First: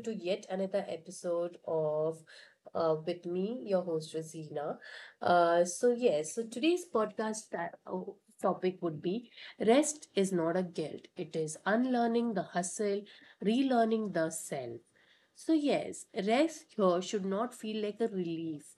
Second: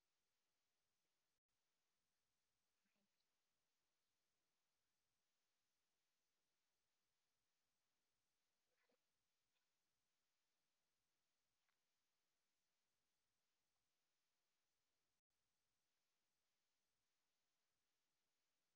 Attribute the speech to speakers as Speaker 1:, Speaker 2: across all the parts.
Speaker 1: to yet another episode of with me, your host Rosina. So today's podcast topic would be rest is not a guilt. It is unlearning the hustle, relearning the self. So, yes, rest here should not feel like a release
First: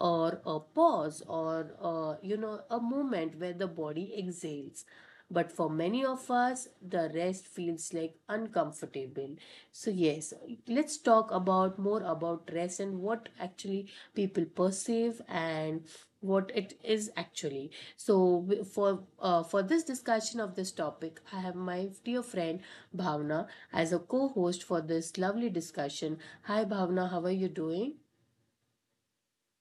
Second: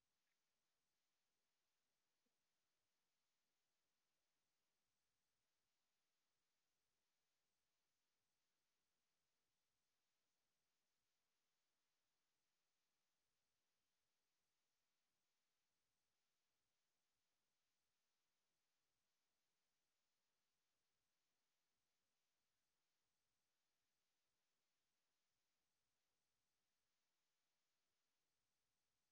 Speaker 1: or a pause or, a moment where the body exhales. But for many of us, the rest feels like uncomfortable. So, yes, let's talk about more about dress and what actually people perceive and what it is actually. So for this discussion of this topic, I have my dear friend Bhavna as a co-host for this lovely discussion. Hi Bhavna, how are you doing?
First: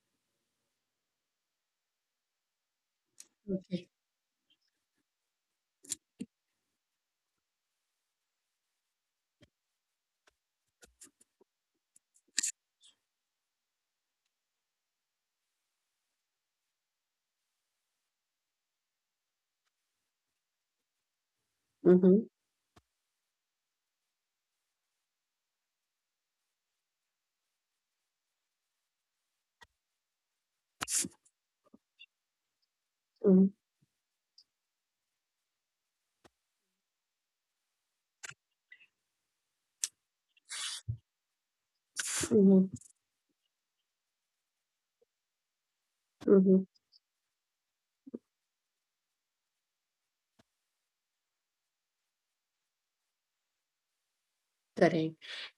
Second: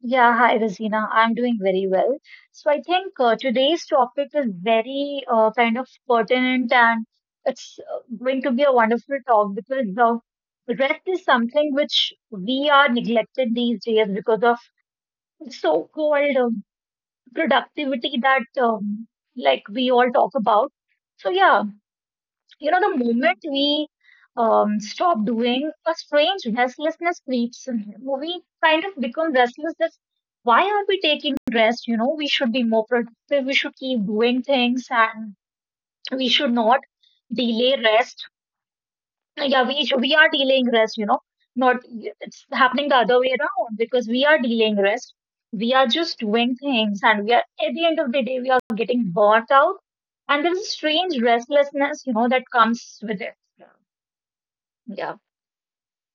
Speaker 2: Yeah, hi Rosina. I'm doing very well. So I think today's
Speaker 1: Okay.
Speaker 2: topic is very kind of pertinent and it's going to be a wonderful talk because the rest is something which we are neglected these days because of so-called productivity that like we all talk about. So yeah,
Speaker 1: Mm-hmm.
Speaker 2: you know, the moment we stop doing, a strange restlessness creeps in him. We kind of become restless that why are we taking rest? You know, we should be more productive, we should keep doing things, and we should not delay rest. Yeah, we are delaying rest, you know, not it's happening the
Speaker 1: Mm-hmm.
Speaker 2: other way around because we are delaying rest. We are just doing
Speaker 1: Mm-hmm.
Speaker 2: things, and we are at the end of the day, we are getting burnt out. And there's a strange restlessness, you know, that comes with it. Yeah.
Speaker 1: Correct.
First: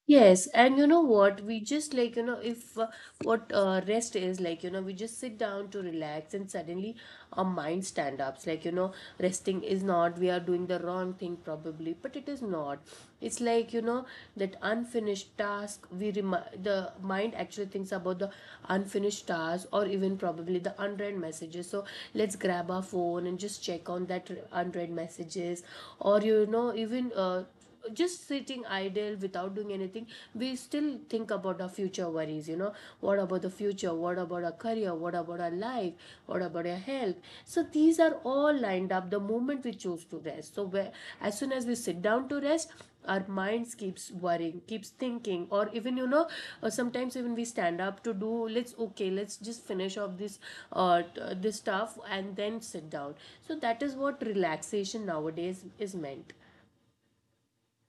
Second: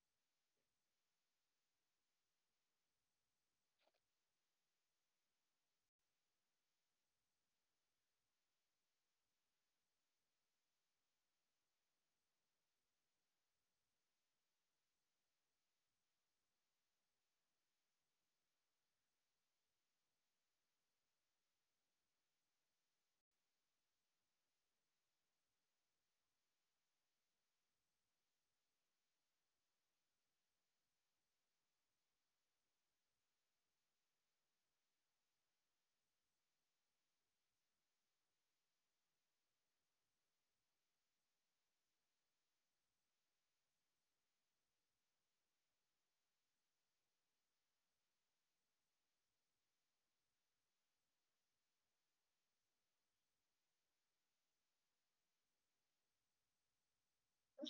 Speaker 1: Yes, and you know what? We just like, if what rest is like, we just sit down to relax and suddenly our mind stand ups. Like, resting is not, we are doing the wrong thing probably, but it is not. It's like, that unfinished task, we the mind actually thinks about the unfinished task or even probably the unread messages. So let's grab our phone and just check on that unread messages or, even just sitting idle without doing anything, we still think about our future worries. What about the future, what about our career, what about our life, what about our health? So these are all lined up the moment we choose to rest. So where, as soon as we sit down to rest, our minds keeps worrying, keeps thinking, or even sometimes even we stand up to do. Let's okay, let's just finish off this this stuff and then sit down. So that is what relaxation nowadays is meant.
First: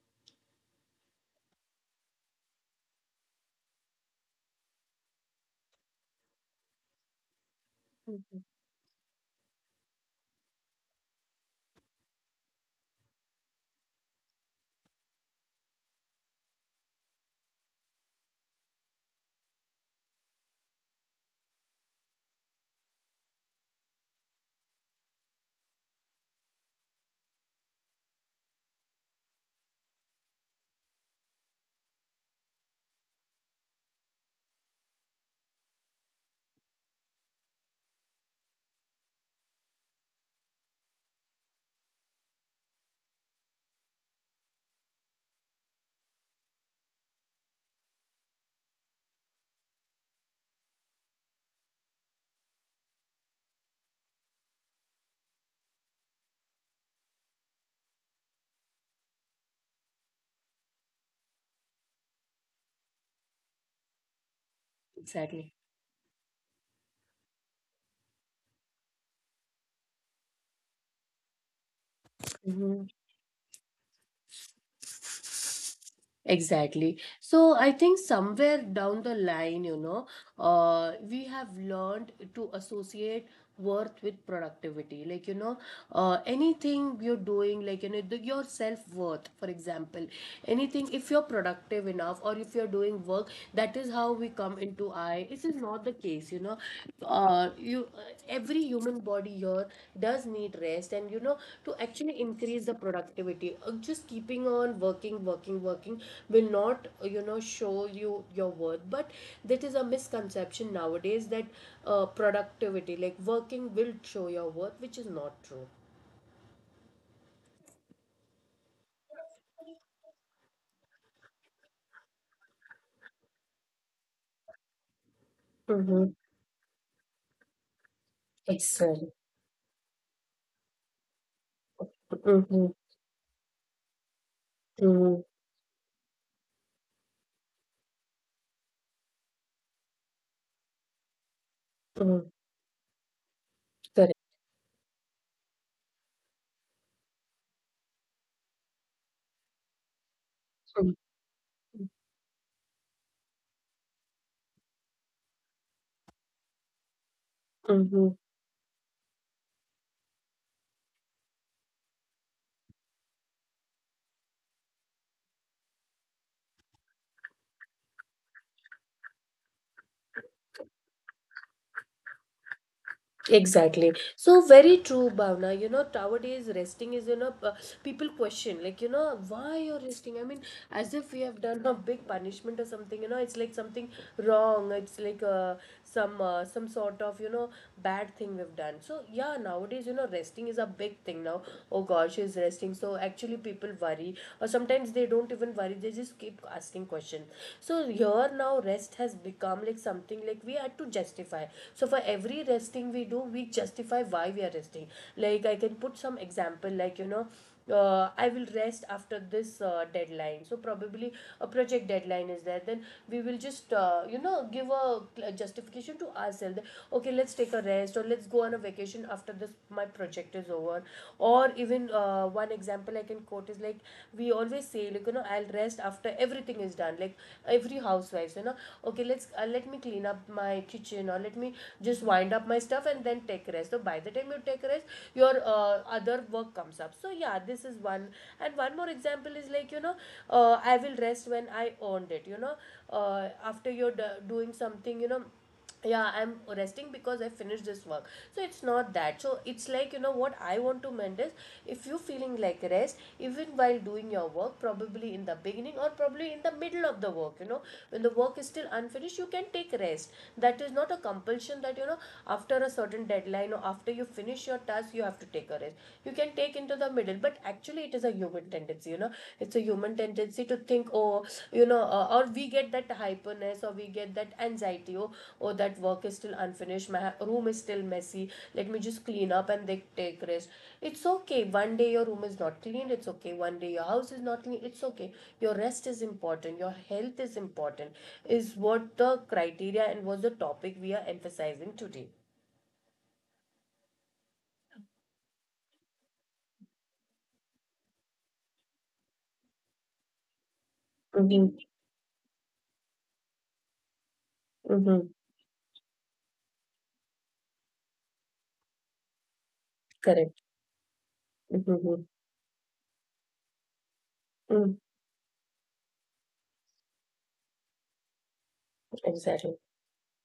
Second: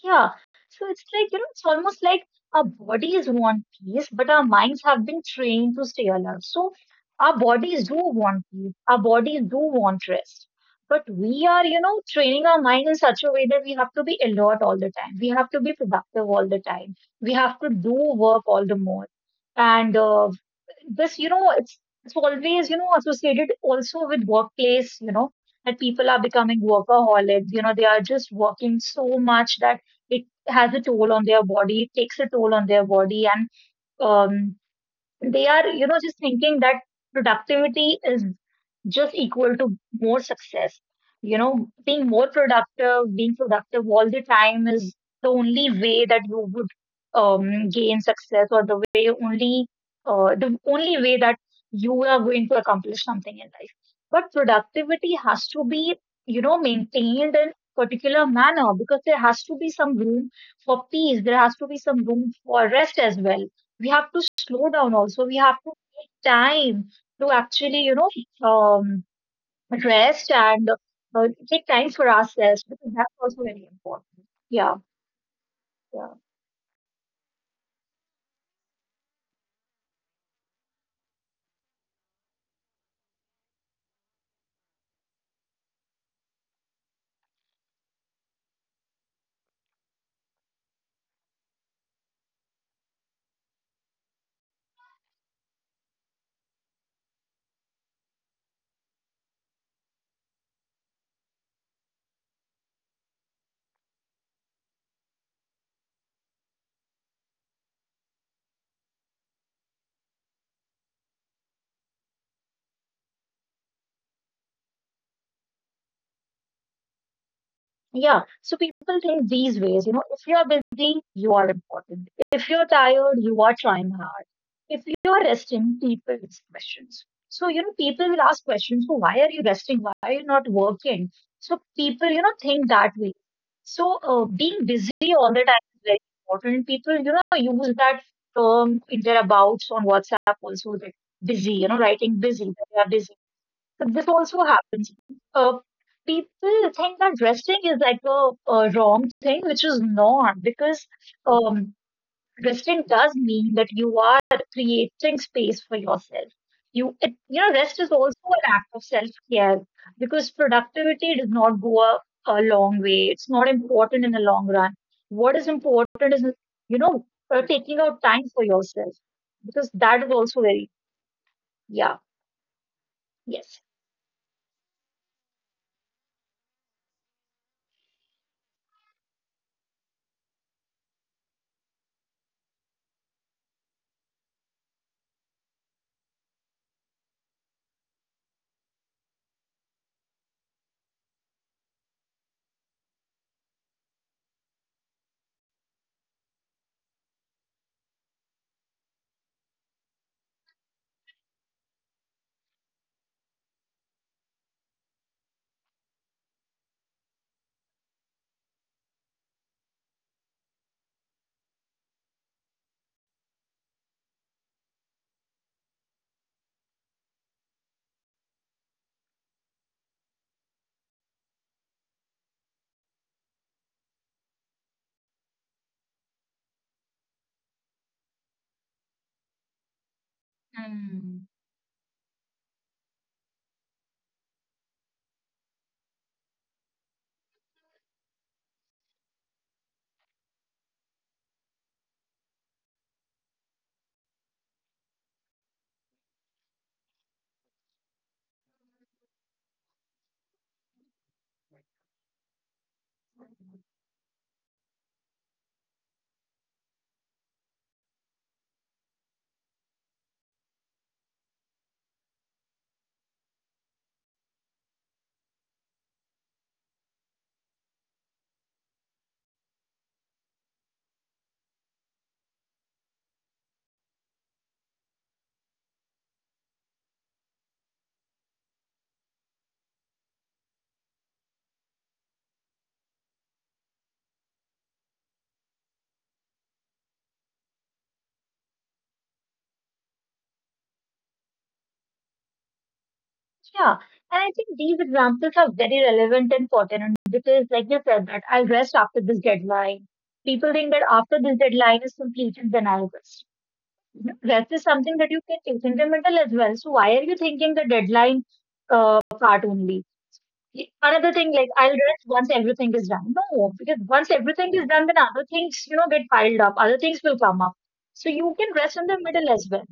Speaker 2: Yeah. So it's like, you know, it's almost like our bodies want peace, but our minds have been trained to stay alert. So our bodies do want peace, our bodies do want rest. But we are, you know, training our mind in such a way that we have to be alert all the time. We have to be productive all the time. We have to do work all the more. And this, you know, it's always, you know, associated also with workplace, you know, that people are becoming workaholics. You know, they are just working so much that it has a toll on their body, it takes a toll on their body, and um, they are you know just thinking that productivity is just equal to more success you know being more productive being productive all the time is the only way that you would gain success or the way only the only way that you are going to accomplish something in life but productivity has to be you know maintained in particular manner because there has to be some room for peace there has to be some room for rest as well we have to slow down also. We have
Speaker 1: Exactly.
Speaker 2: to take time to actually, you know, um, rest and take time for ourselves because
Speaker 1: Mhm.
Speaker 2: that's also very important. Yeah. Yeah.
Speaker 1: Exactly. So I think somewhere down the line, we have learned to associate worth with productivity. Like, anything you're doing, like, the, your self-worth, for example, anything, if you're productive enough or if you're doing work, that is how we come into I. This is not the case, you know. Know you every human body here does need rest, and to actually increase the productivity. Just keeping on working will not show you your worth, but that is a misconception nowadays that productivity like working will show your worth, which is not true.
Speaker 2: Yeah, so people think these ways, you know, if you're busy, you are important. If you're tired, you are trying hard. If you're resting, people ask
Speaker 1: Mm-hmm.
Speaker 2: questions. So, you know, people will ask questions, so why are you
Speaker 1: Exactly.
Speaker 2: resting? Why are you not working? So people, you know, think that
Speaker 1: Mm-hmm.
Speaker 2: way. So being busy all the
Speaker 1: Mm-hmm.
Speaker 2: time is very important. People, you know, use that term in their abouts on WhatsApp also, that busy, you know, writing busy, that they are busy this
Speaker 1: Correct.
Speaker 2: also happens. Uh, people think that resting is like a wrong thing, which is not, because um, resting does mean that you are creating space for yourself. You, it, you know, rest is
Speaker 1: Mm-hmm.
Speaker 2: also an act of self care because productivity does not go a long way. It's not important in the long run. What is important is, you know, taking out time for yourself because that is also very, yeah, yes.
Speaker 1: Exactly. So very true, Bhavna. Nowadays resting is, people question, like, why you're resting? I mean, as if we have done a big punishment or something, it's like something wrong. It's like some sort of, bad thing we've done. So yeah, nowadays, resting is a big thing now. Oh gosh, is resting. So actually people worry or sometimes they don't even worry. They just keep asking questions. So here now rest has become like something like we had to justify. So for every resting we do, we justify why we are resting. Like, I can put some example like I will rest after this deadline. So probably a project deadline is there, then we will just give a justification to ourselves. Okay, let's take a rest or let's go on a vacation after this, my project is over. Or even one example I can quote is like, we always say like I'll rest after everything is done. Like every housewife, okay, let me clean up my kitchen or let me just wind up my stuff and then take rest. So by the time you take rest, your other work comes up. So yeah, this is one. And one more example is like I will rest when I earned it, uh, after you're doing something, yeah, I'm resting because I finished this work. So it's not that. So it's like what I want to mend is, if you feeling like rest even while doing your work, probably in the beginning or probably in the middle of the work, when the work is still unfinished, you can take rest. That is not a compulsion that after a certain deadline or after you finish your task you have to take a rest. You can take into the middle. But actually it is a human tendency, it's a human tendency to think, oh, or we get that hyperness or we get that anxiety, oh, that work is still unfinished, my room is still messy, let me just clean up and they take rest. It's okay one day your room is not clean, it's okay one day your house is not clean, it's okay. Your rest is important, your health is important, is what the criteria and was the topic we are emphasizing today.
Speaker 2: Yeah, and I think these examples are very relevant and pertinent because, like you said, that I'll rest after this deadline. People think that
Speaker 1: Mhm,
Speaker 2: after this deadline is completed, then I'll rest. You know, Rest
Speaker 1: mhm,
Speaker 2: is something that you can take incremental as well. So why are you thinking the deadline part only?
Speaker 1: correct.
Speaker 2: Another thing, like
Speaker 1: Mhm,
Speaker 2: I'll rest once everything is done. No, because once
Speaker 1: mhm,
Speaker 2: everything is done, then other things, you know, get piled up. Other things will come up. So you can rest in the
Speaker 1: exactly.
Speaker 2: middle as well.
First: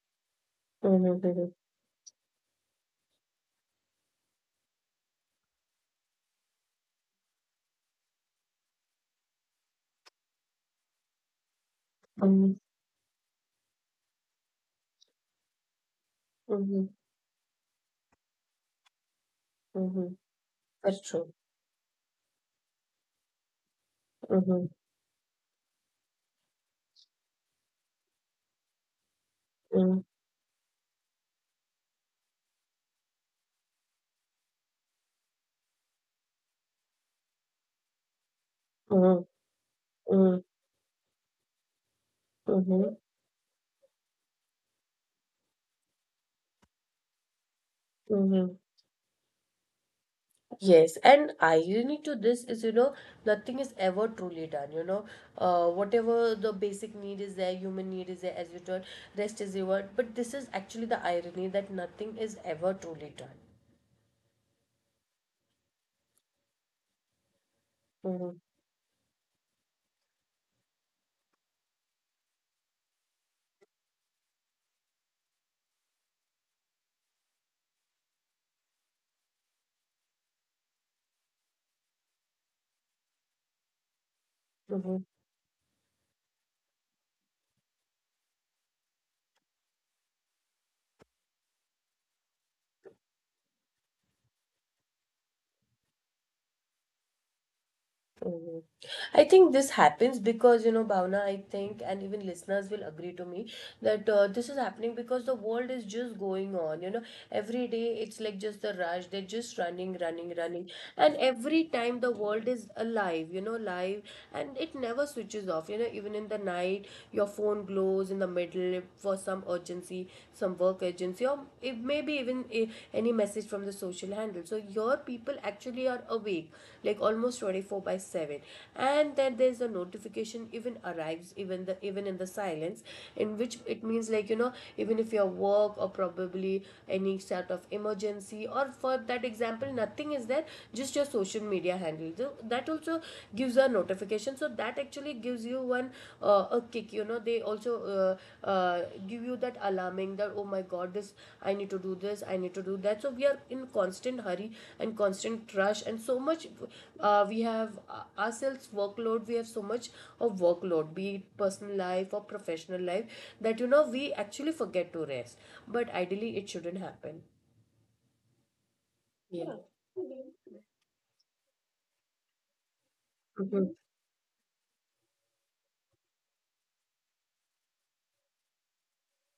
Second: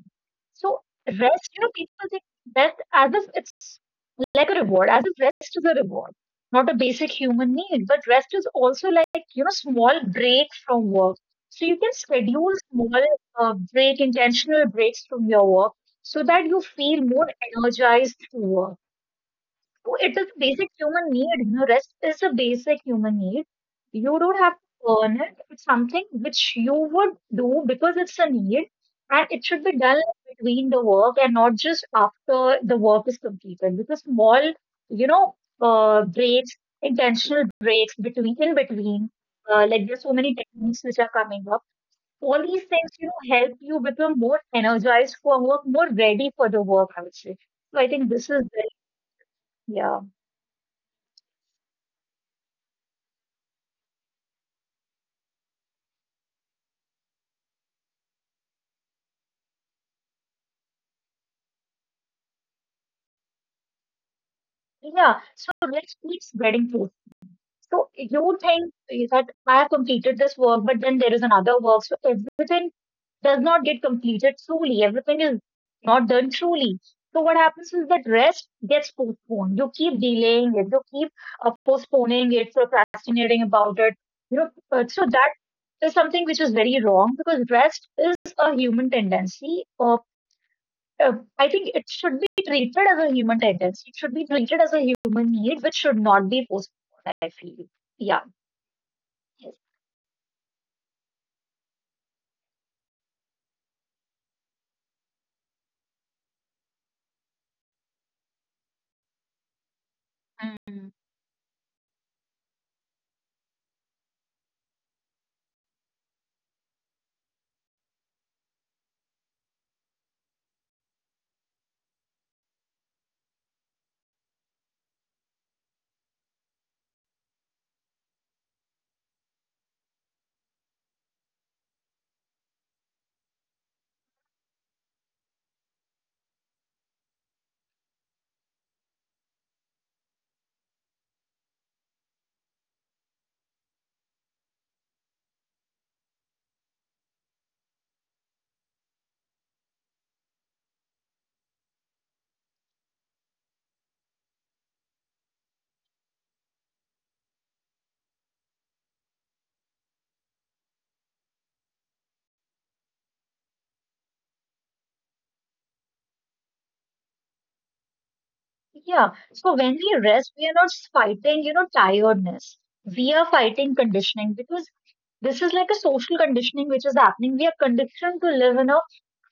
Speaker 2: So
Speaker 1: Mhm,
Speaker 2: rest,
Speaker 1: mhm,
Speaker 2: you know, people think rest as if it's like a reward, as if rest is a reward, not a basic human need. But rest is also like, you know, small break from work. So you can
Speaker 1: mhm,
Speaker 2: schedule small break, intentional breaks from your work so that you
Speaker 1: mhm,
Speaker 2: feel more energized to work so
Speaker 1: mhm.
Speaker 2: it is a basic
Speaker 1: That's
Speaker 2: human
Speaker 1: true.
Speaker 2: need. You know, rest is a basic human need. You don't
Speaker 1: Mhm,
Speaker 2: have to earn it. It's something which you would do because it's a need, and it should be
Speaker 1: mhm,
Speaker 2: done between the work and not just after the work is completed. Because small, you know, breaks, intentional breaks between in between,
Speaker 1: mhm,
Speaker 2: like there's so many
Speaker 1: mhm,
Speaker 2: techniques which are coming up. All these
Speaker 1: mhm,
Speaker 2: things, you know, help you become more energized for work, more ready for the work. I would say. So I think this is
Speaker 1: mhm.
Speaker 2: very yeah.
Speaker 1: Yes, and irony to this is, nothing is ever truly done. Whatever the basic need is there, human need is there, as you told, rest is reward. But this is actually the irony that nothing is ever truly done.
Speaker 2: Yeah, so let's keep spreading truth. So
Speaker 1: Mm-hmm.
Speaker 2: you think that I have completed this work, but then there is another work. So everything does not get completed truly. Everything is not done truly. So what happens is that rest gets postponed. You keep delaying it. You keep postponing it, procrastinating about it. You know,
Speaker 1: Mm-hmm.
Speaker 2: so that is something which is very wrong because rest is a human tendency. Uh, I think it should be treated as a human tendency. It should be treated as a human need, which should not be postponed. I feel. Yeah.
Speaker 1: Mhm. I think
Speaker 2: Yes.
Speaker 1: this happens because, Bhavna, I think, and even listeners will agree to me that this is happening because the world is just going on. Every day it's like just the rush. They're just running
Speaker 2: Mm.
Speaker 1: and every time the world is alive, live, and it never switches off, even in the night your phone glows in the middle for some urgency, some work urgency, or it may be even any message from the social handle. So your people actually are awake like almost 24/7. And then there's a notification even arrives, even in the silence, in which it means like even if your work or probably any sort of emergency or for that example nothing is there, just your social media handle. So that also gives a notification, so that actually gives you one a kick, they also uh, give you that alarming, that oh my god, this, I need to do this, I need to do that. So we are in constant hurry and constant rush, and so much we have ourselves workload, we have so much of workload, be it personal life or professional life, that we actually forget to rest. But ideally it shouldn't happen.
Speaker 2: Yeah.
Speaker 1: You Yeah.
Speaker 2: So when we rest, we are not fighting, you know, tiredness. We are
Speaker 1: know
Speaker 2: fighting conditioning because this is like a social conditioning which is happening. We are conditioned to live in a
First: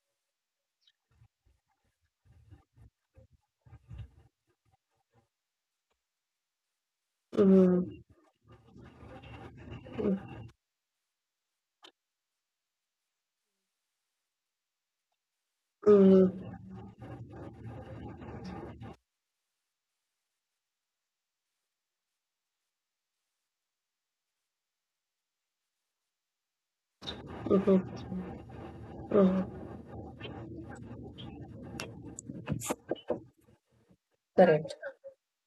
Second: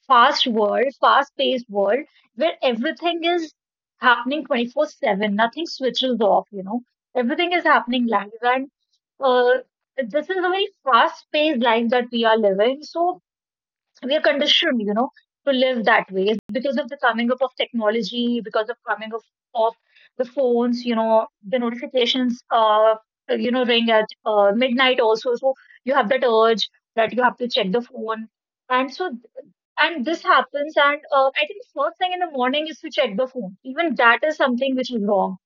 Speaker 2: fast world, fast paced world where everything is happening 24/7, nothing switches off, you know, everything is
Speaker 1: Mhm.
Speaker 2: happening live. And uh, this is a very fast paced life that we are living. So we are conditioned, you know, to live that
Speaker 1: Mhm.
Speaker 2: way because of the coming up of technology, because of coming up of the phones, you know, the notifications, you know, ring at midnight also. So you have that urge that you have to check the
Speaker 1: Mhm.
Speaker 2: phone, and so
Speaker 1: Mhm.
Speaker 2: and this happens. And I think first thing in the morning is to check the phone. Even that is
Speaker 1: Correct,
Speaker 2: something which is wrong.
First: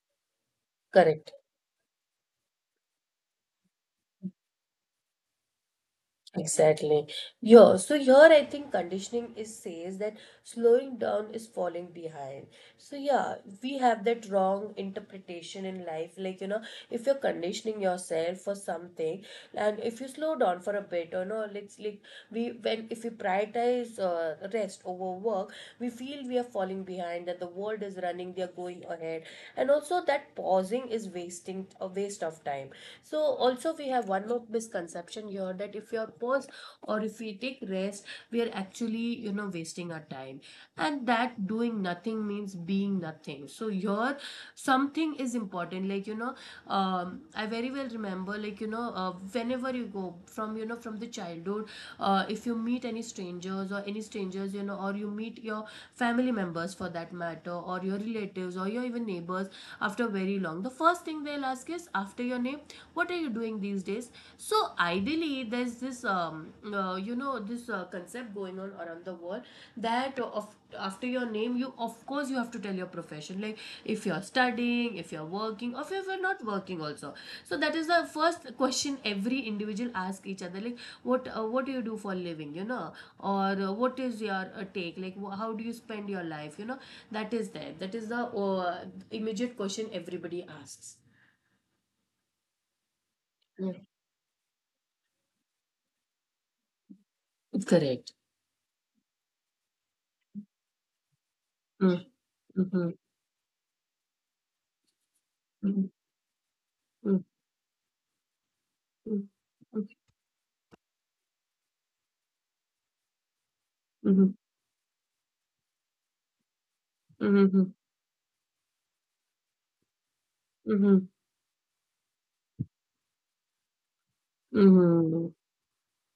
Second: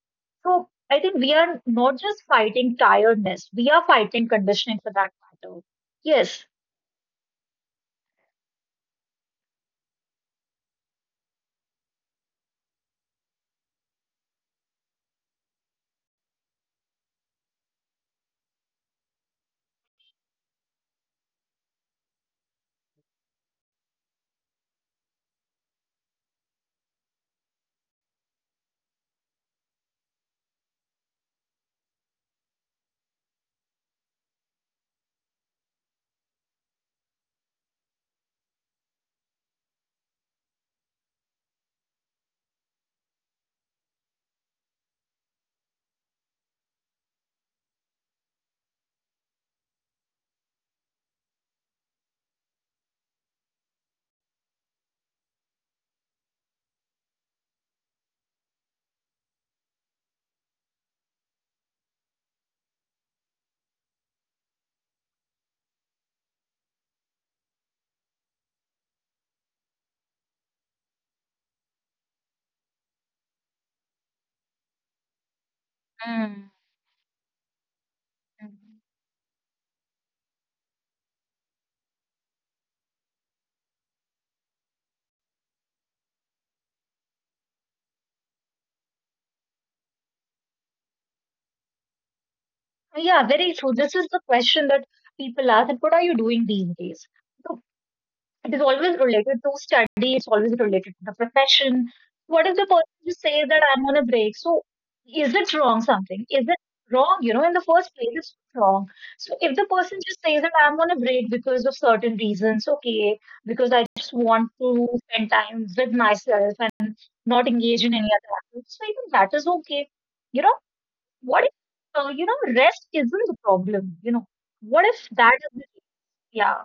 Speaker 2: So I think
Speaker 1: correct.
Speaker 2: we are not just fighting tiredness; we are fighting conditioning for that matter. Yes.
Speaker 1: Exactly. Yeah, so here I think conditioning is says that slowing down is falling behind. So yeah, we have that wrong interpretation in life. Like, if you're conditioning yourself for something and if you slow down for a bit or no, let's like, we when if we prioritize rest over work, we feel we are falling behind, that the world is running, they are going ahead. And also that pausing is wasting a waste of time. So also we have one more misconception here that if we are pause or if we take rest, we are actually wasting our time. And that doing nothing means being nothing. So your something is important. Like I very well remember like whenever you go from from the childhood, if you meet any strangers or any strangers, or you meet your family members, for that matter, or your relatives or your even neighbors after very long, the first thing they'll ask is after your name, what are you doing these days? So ideally there's this this concept going on around the world, that of after your name you of course you have to tell your profession. Like if you're studying, if you're working,
Speaker 2: Mm.
Speaker 1: or if you're not working also. So that is the first question every individual asks each other, like what do you do for a living, or what is your take, like how do you spend your life, that is there, that is the immediate question everybody asks.
Speaker 2: Yeah, very true. This is the question that people ask that what are you doing these days? So it is
Speaker 1: Correct.
Speaker 2: always related to study, it's always related to the profession. What if
Speaker 1: Mm,
Speaker 2: the person just says
Speaker 1: mhm,
Speaker 2: that I'm on a break? So is it wrong something?
Speaker 1: mhm,
Speaker 2: Is it wrong? You know, in the
Speaker 1: mm,
Speaker 2: first place, it's wrong. So if the
Speaker 1: mm,
Speaker 2: person just says
Speaker 1: okay,
Speaker 2: that I'm on a break because of certain reasons, okay, because I just want
Speaker 1: mhm,
Speaker 2: to spend time with myself and not engage in any
Speaker 1: mhm,
Speaker 2: other activities, so I think that is okay. You know what if,
Speaker 1: mhm,
Speaker 2: you know, rest isn't the problem? You know, what if that is,
Speaker 1: mhm.
Speaker 2: yeah,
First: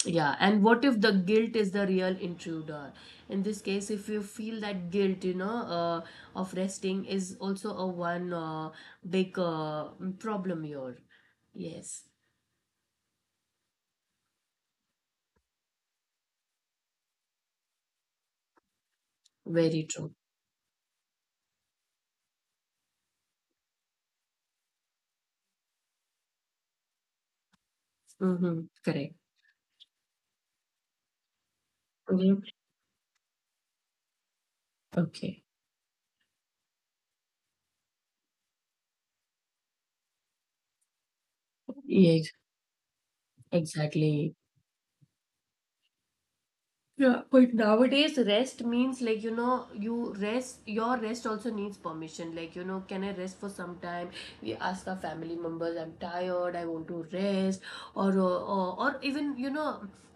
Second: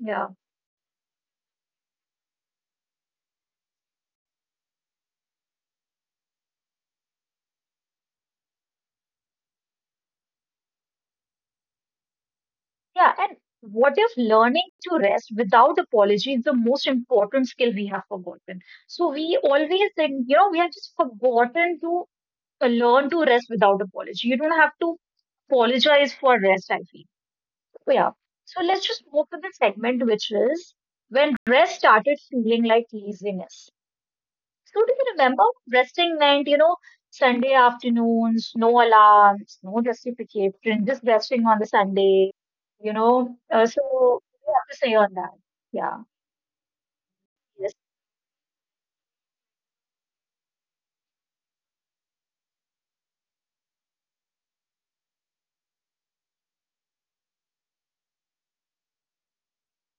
Speaker 2: yeah,
Speaker 1: Yeah, and what if the guilt is the real intruder? In this case, if you feel that guilt, of resting is also a one big problem here. Yes,
Speaker 2: yeah. And what if learning to rest without apology is the most important skill we have forgotten? So we always
Speaker 1: very true.
Speaker 2: think, you know, we have just forgotten to learn to rest without apology. You don't have to apologize for rest, I feel. So, yeah. So
Speaker 1: Mm-hmm,
Speaker 2: let's just
Speaker 1: correct.
Speaker 2: move to the segment, which is when rest started
Speaker 1: Mhm.
Speaker 2: feeling like laziness. So do you remember?
Speaker 1: Okay.
Speaker 2: Resting meant, you know, Sunday afternoons, no alarms, no justification, just resting on the Sunday,
Speaker 1: Yes,
Speaker 2: you know. So what
Speaker 1: exactly.
Speaker 2: do you have to say on that? Yeah.
Speaker 1: Yeah, but
Speaker 2: Yes.
Speaker 1: nowadays rest means like, your rest also needs permission. Like, can I rest for some time? We ask our family members, I'm tired, I want to rest. Or even,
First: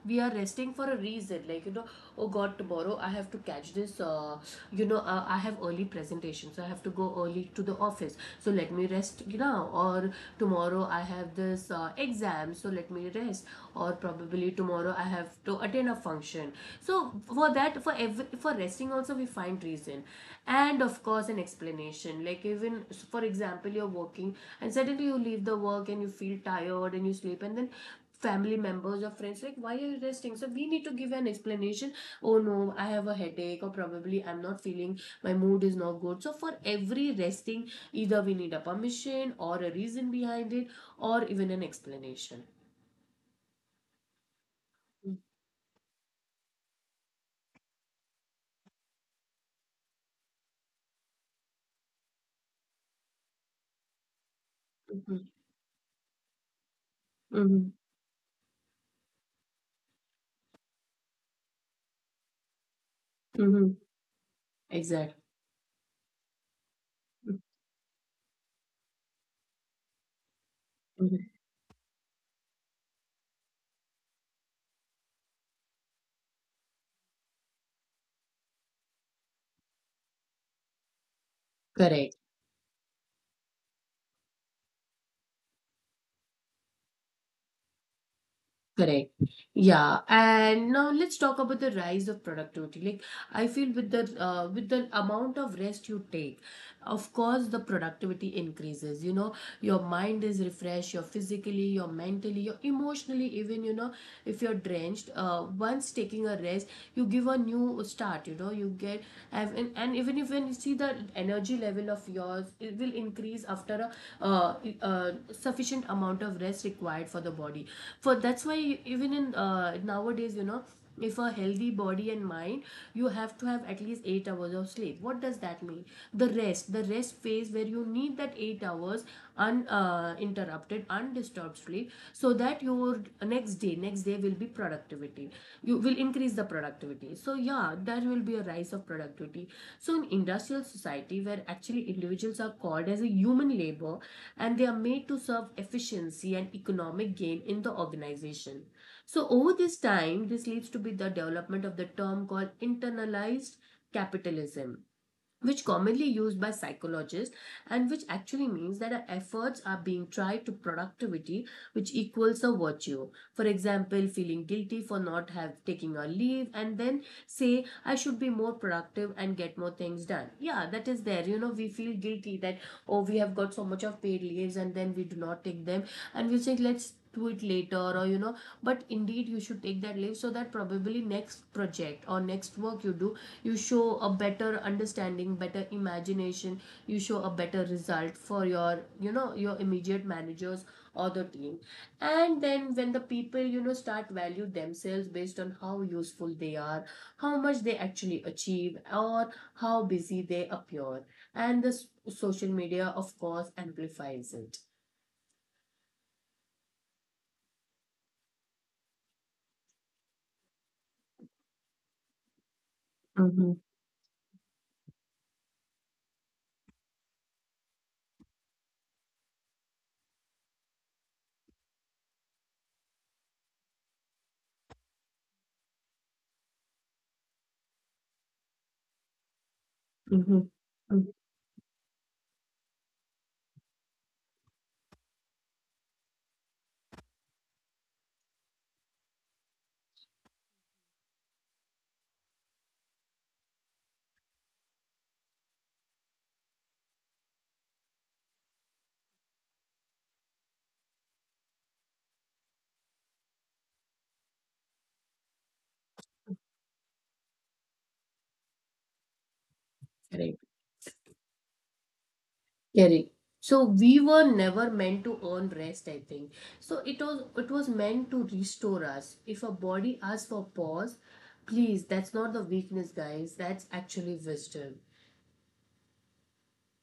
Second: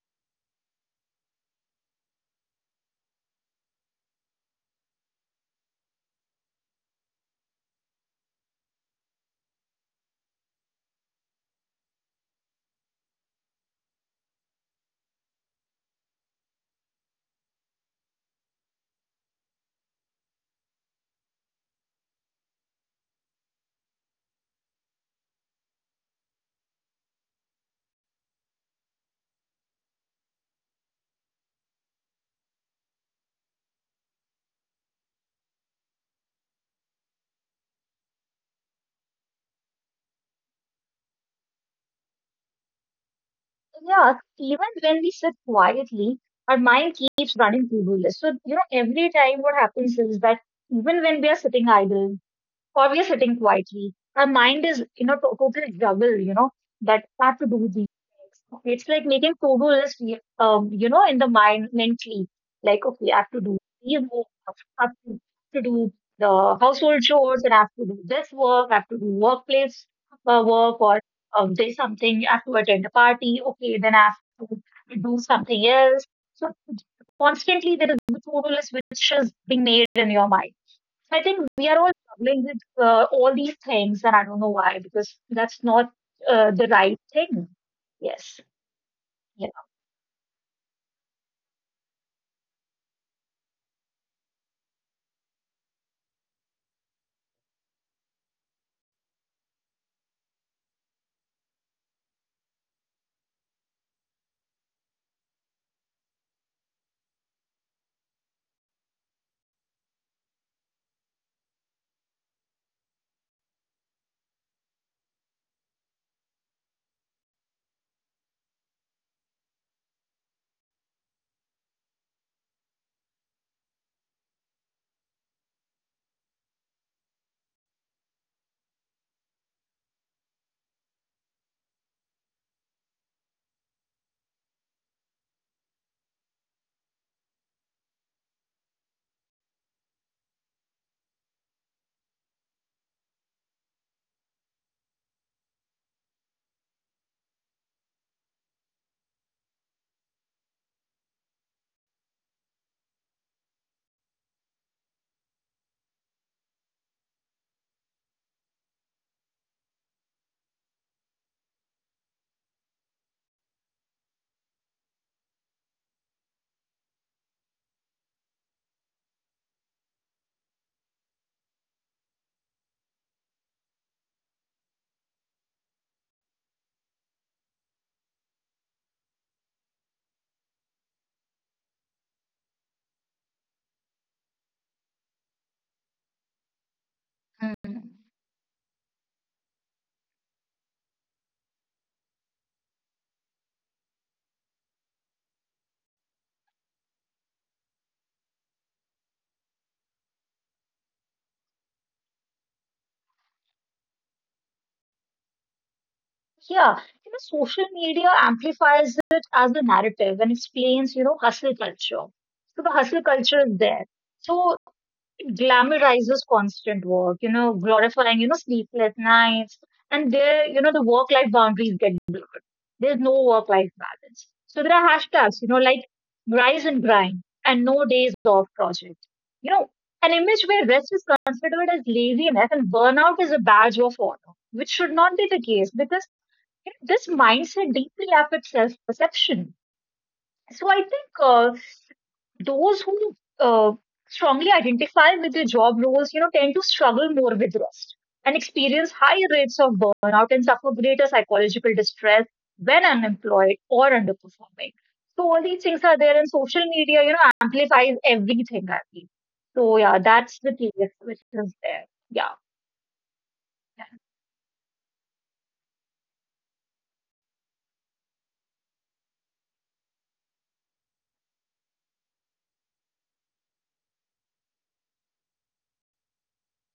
Speaker 1: we are resting for a reason. Like, oh god, tomorrow I have to catch this, I have early presentation, so I have to go early to the office, so let me rest, or tomorrow I have this exam, so let me rest, or probably tomorrow I have to attend a function. So for that, for every, for resting also we find reason. And of course an explanation, like even, for example, you're working and suddenly you leave the work and you feel tired and you sleep, and then family members or friends like, why are you resting? So we need to give an explanation. Oh no, I have a headache, or probably I'm not feeling, my mood is not good. So for every resting, either we need a permission or a reason behind it, or even an explanation.
Speaker 2: So, Yeah. Even when we sit quietly, our mind keeps running to-do lists. So, you know, every time what happens is that even when we are sitting idle, or we are sitting quietly. Our mind is
Speaker 1: Mm-hmm.
Speaker 2: in a total juggle, you know, that I have
Speaker 1: Mm-hmm.
Speaker 2: to do these things. It's like making to-do list, you know, in the mind mentally. Like, okay, I have to
Speaker 1: Mm-hmm.
Speaker 2: do these work,
Speaker 1: Exactly.
Speaker 2: have to, to do the household chores, and I have to do this work, I have to do workplace work, or
Speaker 1: Mhm.
Speaker 2: there's something, I have to attend a party. Okay, then I have to do something else. So constantly there is the to-do list which is being made in your mind. So I think we are
Speaker 1: correct,
Speaker 2: all struggling with all these things, and I don't know why, because that's not the right thing. Yes.
Speaker 1: Correct.
Speaker 2: Yeah.
Speaker 1: Yeah, and now let's talk about the rise of productivity. Like, I feel with the, with the amount of rest you take, of course the productivity increases. You know, your mind is refreshed, you're physically, you're mentally, you're emotionally, even, if you're drenched, once taking a rest, you give a new start. You know, you get have, and even if, when you see the energy level of yours, it will increase after a uh, sufficient amount of rest required for the body. For that's why even in, nowadays, you know, if a healthy body and mind, you have to have at least 8 hours of sleep. What does that mean? The rest phase, where you need that 8 hours uninterrupted, undisturbed sleep, so that your next day will be productivity, you will increase the productivity. So yeah, there will be a rise of productivity. So in industrial society, where actually individuals are called as a human labor, and they are made to serve efficiency and economic gain in the organization, so over this time, this leads to be the development of the term called internalized capitalism, which commonly used by psychologists, and which actually means that our efforts are being tried to productivity, which equals a virtue. For example, feeling guilty for not have taking a leave and then say I should be more productive and get more things done. Yeah, that is there. You know, we feel guilty that, oh, we have got so much of paid leaves and then we do not take them, and we say let's do it later, or but indeed you should take that leave, so that probably next project or next work you do, you show a better understanding, better imagination, you show a better
Speaker 2: Mm.
Speaker 1: result for your, you know, your immediate managers or the team. And then when the people, you know, start value themselves based on how useful they are, how much they actually achieve, or how busy they appear. And the social media of course amplifies it.
Speaker 2: Yeah, you know, social media amplifies it as a narrative and explains, you know, hustle culture. So the hustle culture is
Speaker 1: Mm-hmm.
Speaker 2: there. So it glamorizes constant work, you know, glorifying, you know, sleepless nights. And there, you know, the work-life boundaries get There's no work life balance. So there are hashtags, you know, like rise and grind and no days off project. You know, an image
Speaker 1: Mm-hmm.
Speaker 2: where rest is considered as laziness and burnout is a badge of honor, which should not be the case because you know, this mindset deeply affects self perception. So I think those who strongly identify with their job roles, you know, tend to struggle more with rest and experience higher rates of burnout and suffer greater psychological distress when unemployed or underperforming. So all these things are there, and social media, you know, amplifies everything. I feel. So yeah,
Speaker 1: Correct.
Speaker 2: that's the case which is there. Yeah.
Speaker 1: Correct. So we were never meant to earn rest, I think. So it was meant to restore us. If a body asks for pause, please, that's not the weakness, guys. That's actually wisdom.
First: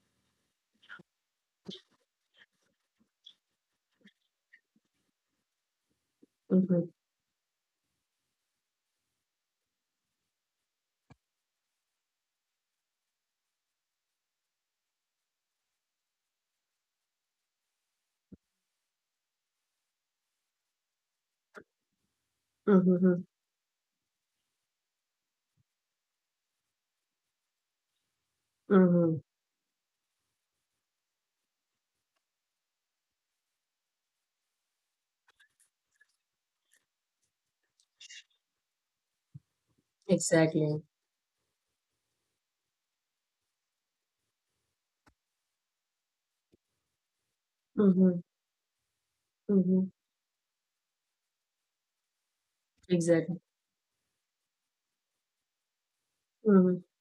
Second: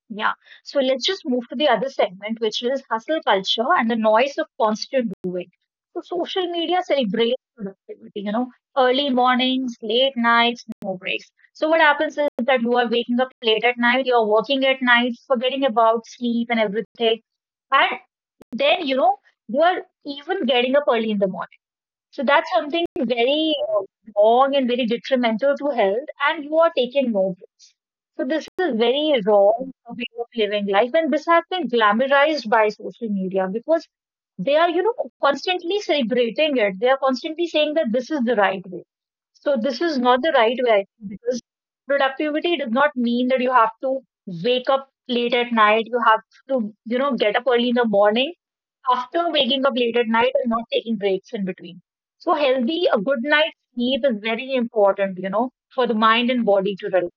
Speaker 2: Yeah. So let's just move to the other segment, which is hustle culture and the noise of constant doing. So social media celebrates productivity, you know, early mornings, late nights, no breaks. So what happens is that you are waking up late at night, you're working at night, forgetting about sleep and everything. And then, you know, you are even getting up early in the morning. So that's something
Speaker 1: Mm-hmm.
Speaker 2: very wrong and very detrimental to health, and you are taking no breaks. So this is a very
Speaker 1: Mm-hmm.
Speaker 2: wrong way of living life, and this has been glamorized by social media because they are, you know, constantly celebrating it. They are constantly saying that this is the right way. So this is not the right way
Speaker 1: Exactly.
Speaker 2: because productivity does not mean that you have to wake up late at night. You have to, you know, get up early in the morning
Speaker 1: Mm-hmm.
Speaker 2: after waking up late
Speaker 1: Mm-hmm.
Speaker 2: at night and not taking breaks in between. So healthy, a good
Speaker 1: Exactly.
Speaker 2: night's sleep is very important, you know, for the mind and body to
Speaker 1: Mm-hmm.
Speaker 2: relax.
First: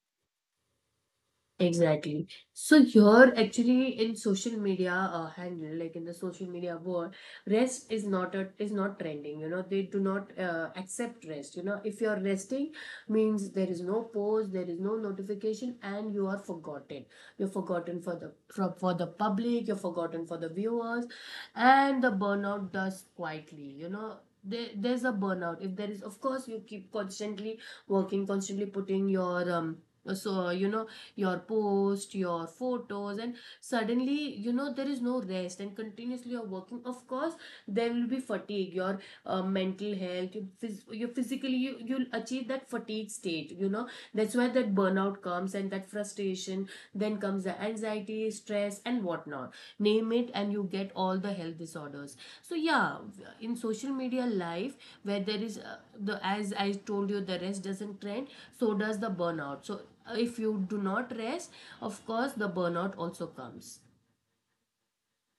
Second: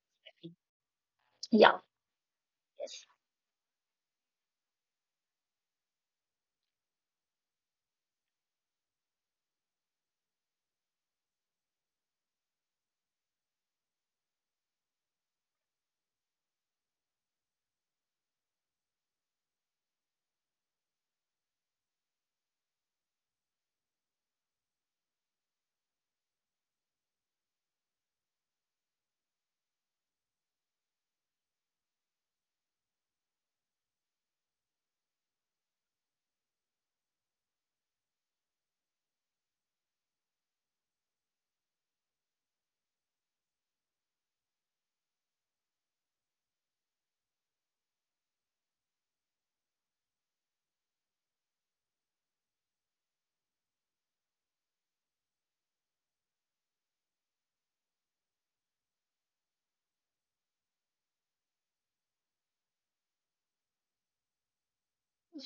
Speaker 2: Yeah.
Speaker 1: Exactly. So
Speaker 2: Yes.
Speaker 1: here, actually, in social media handle, like in the social media world, rest is not trending. You know, they do not accept rest. You know, if you are resting, means there is no post, there is no notification, and you are forgotten. You're forgotten for the for the public. You're forgotten for the viewers, and the burnout does quietly. You know, there's a burnout. If there is, of course, you keep constantly working, constantly putting your, so, you know, your post, your photos, and suddenly, you know, there is no rest and continuously you're working. Of course, there will be fatigue, your mental health, you physically, you'll achieve that fatigue state. You know, that's why that burnout comes, and that frustration, then comes the anxiety, stress, and whatnot. Name it, and you get all the health disorders. So yeah, in social media life, where there is, the, as I told you, the rest doesn't trend, so does the burnout. So if you do not rest, of course, the burnout also comes.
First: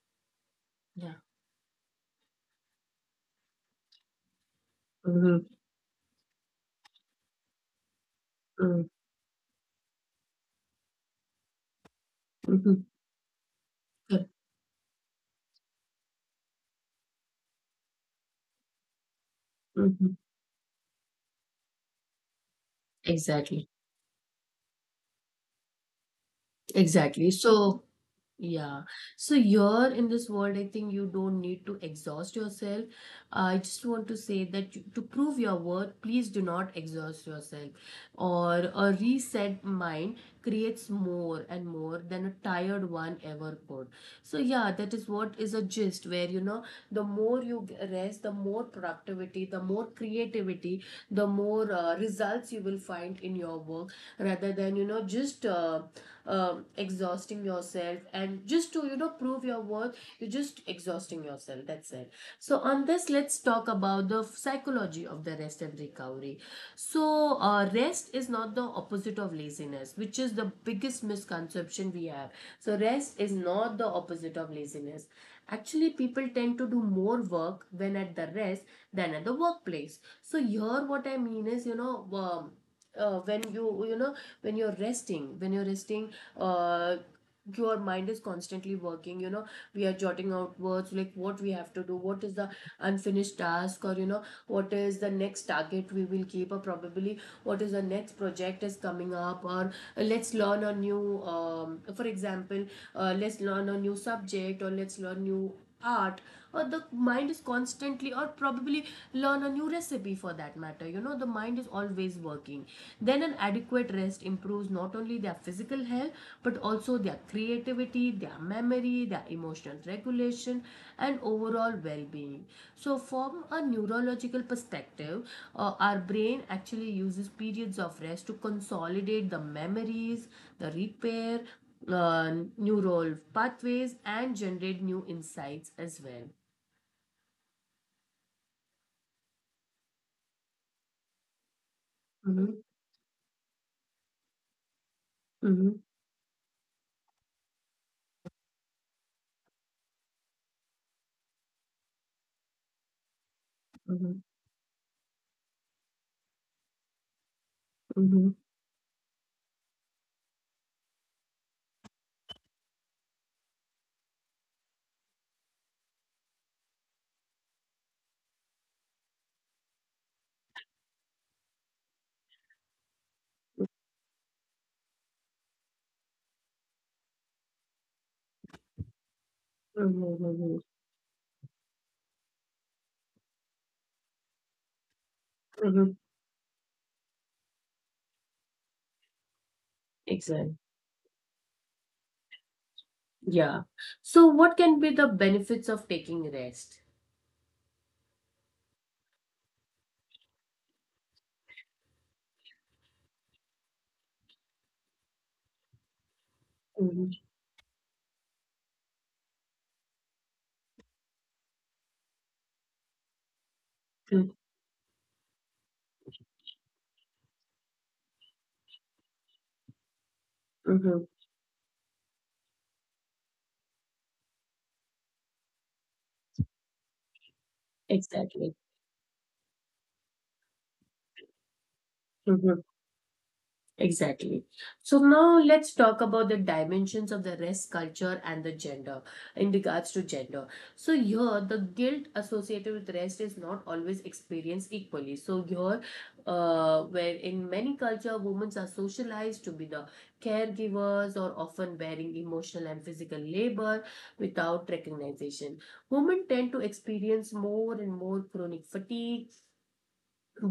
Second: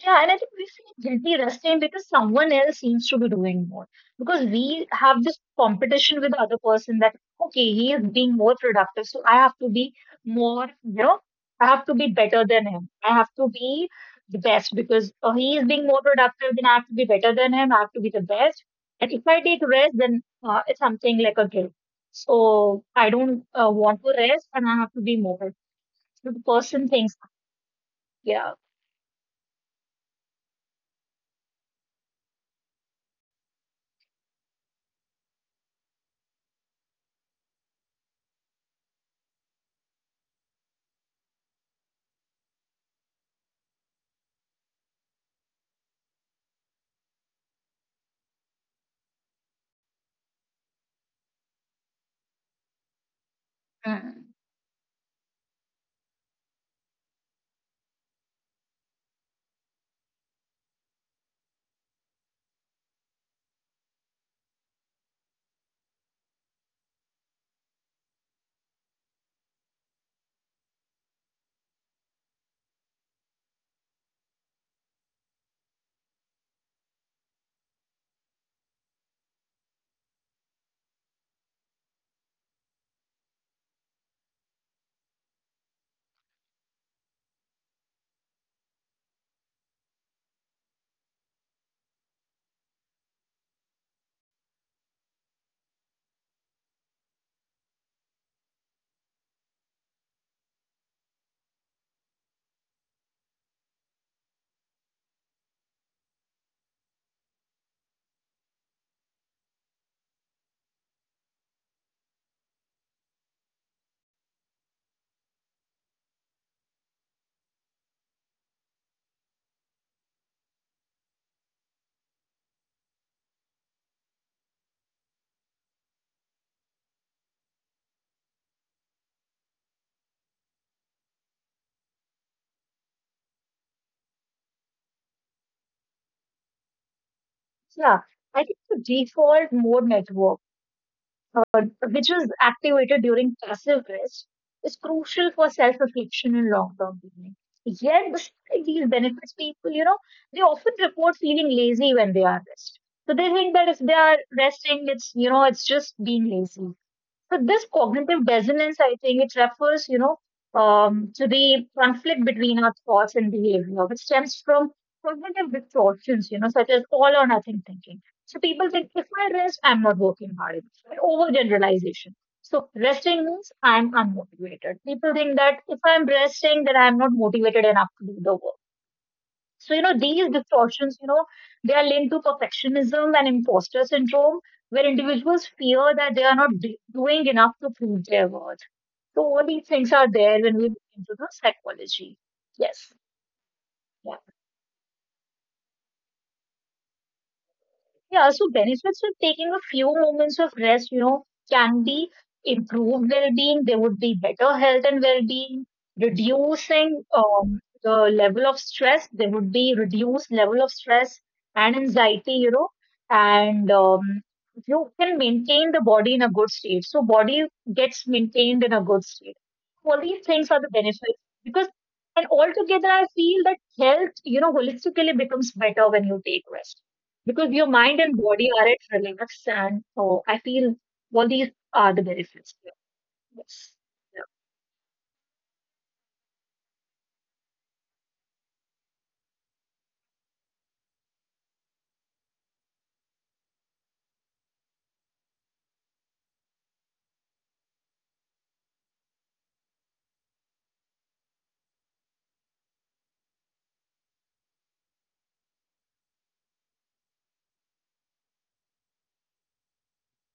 Speaker 2: Yeah, and I think we feel
Speaker 1: Yeah.
Speaker 2: guilty resting because someone else seems to be doing more. Because we have this
Speaker 1: Mm-hmm.
Speaker 2: competition with the other person that, okay, he is being more productive, so I have to be more, you know, I have to be better than
Speaker 1: Mm-hmm.
Speaker 2: him. I have to be the best because he is being more productive, then I have to be better than him. I have to be the best. And if I take rest, then it's something like a guilt. So I don't
Speaker 1: Exactly.
Speaker 2: want to rest and I have to be more. So the person thinks,
Speaker 1: Exactly. So
Speaker 2: yeah.
Speaker 1: yeah. So you're in this world, I think you don't need to exhaust yourself. I just want to say that, you, to prove your worth, please do not exhaust yourself. Or a reset mind creates more and more than a tired one ever could. So yeah, that is what is a gist, where, you know, the more you rest, the more productivity, the more creativity, the more results you will find in your work, rather than, you know, just, exhausting yourself, and just to, you know, prove your worth, you're just exhausting yourself. That's it. So on this, let's talk about the psychology of the rest and recovery. So rest is not the opposite of laziness, which is the biggest misconception we have. So rest is not the opposite of laziness. Actually, people tend to do more work when at the rest than at the workplace. So here what I mean is, you know, when you know, when you're resting, uh, your mind is constantly working. You know, we are jotting out words like, what we have to do, what is the unfinished task, or, you know, what is the next target we will keep, or probably what is the next project is coming up, or, let's learn a new, for example, let's learn a new subject, or let's learn new art, or the mind is constantly, or probably learn a new recipe, for that matter. You know, the mind is always working. Then an adequate rest improves not only their physical health, but also their creativity, their memory, their emotional regulation, and overall well-being. So from a neurological perspective, our brain actually uses periods of rest to consolidate the memories, the repair, neural pathways, and generate new insights as well.
Speaker 2: Yeah, I think the default mode network, uh, which is
Speaker 1: Mhm,
Speaker 2: activated during passive rest, is crucial for
Speaker 1: mhm,
Speaker 2: self-reflection and long-term planning. Yet, despite these benefits, people, you know, they often report feeling lazy when they are rest. So they think that if they
Speaker 1: mhm,
Speaker 2: are resting, it's, you know, it's just being lazy. So this
Speaker 1: mhm,
Speaker 2: cognitive dissonance, I think it refers, you know, to the conflict between our thoughts and behavior, which stems from cognitive distortions, you know, such as all or nothing thinking. So people think if I rest, I'm not working hard enough. An overgeneralization. So resting means I'm unmotivated. People think that if I'm resting, then I'm not motivated enough to do the work. So, you
Speaker 1: mhm,
Speaker 2: know, these
Speaker 1: mhm,
Speaker 2: distortions, you know, they are linked to perfectionism and imposter syndrome, where individuals
Speaker 1: mhm.
Speaker 2: fear that they are not doing enough to prove their worth. So, all these things are
Speaker 1: Exactly.
Speaker 2: there when we look into the psychology. Yes.
Speaker 1: Yeah. So,
Speaker 2: Yeah.
Speaker 1: what can be the benefits of taking rest?
Speaker 2: Yeah, so benefits of taking a few moments of rest, you know, can be improved well-being. There would be better health and well-being,
Speaker 1: Mhm,
Speaker 2: reducing the level of stress. There would be reduced level of stress and anxiety, you know, and
Speaker 1: mhm,
Speaker 2: you can maintain the body in a good state. So body gets maintained in a good state. All these things are the
Speaker 1: mhm.
Speaker 2: benefits because, and altogether, I feel that health, you know, holistically becomes better when you take rest because your mind and body
Speaker 1: Exactly.
Speaker 2: are at relax. And so I feel all these are the benefits.
Speaker 1: Mhm.
Speaker 2: Yeah. Yes.
Speaker 1: Exactly. So now let's talk about the dimensions of the race, culture, and the gender, in regards to gender. So here, the guilt associated with race is not always experienced equally. So here, where in many culture, women are socialized to be the caregivers, or often bearing emotional and physical labor without recognition. Women tend to experience more and more chronic fatigue,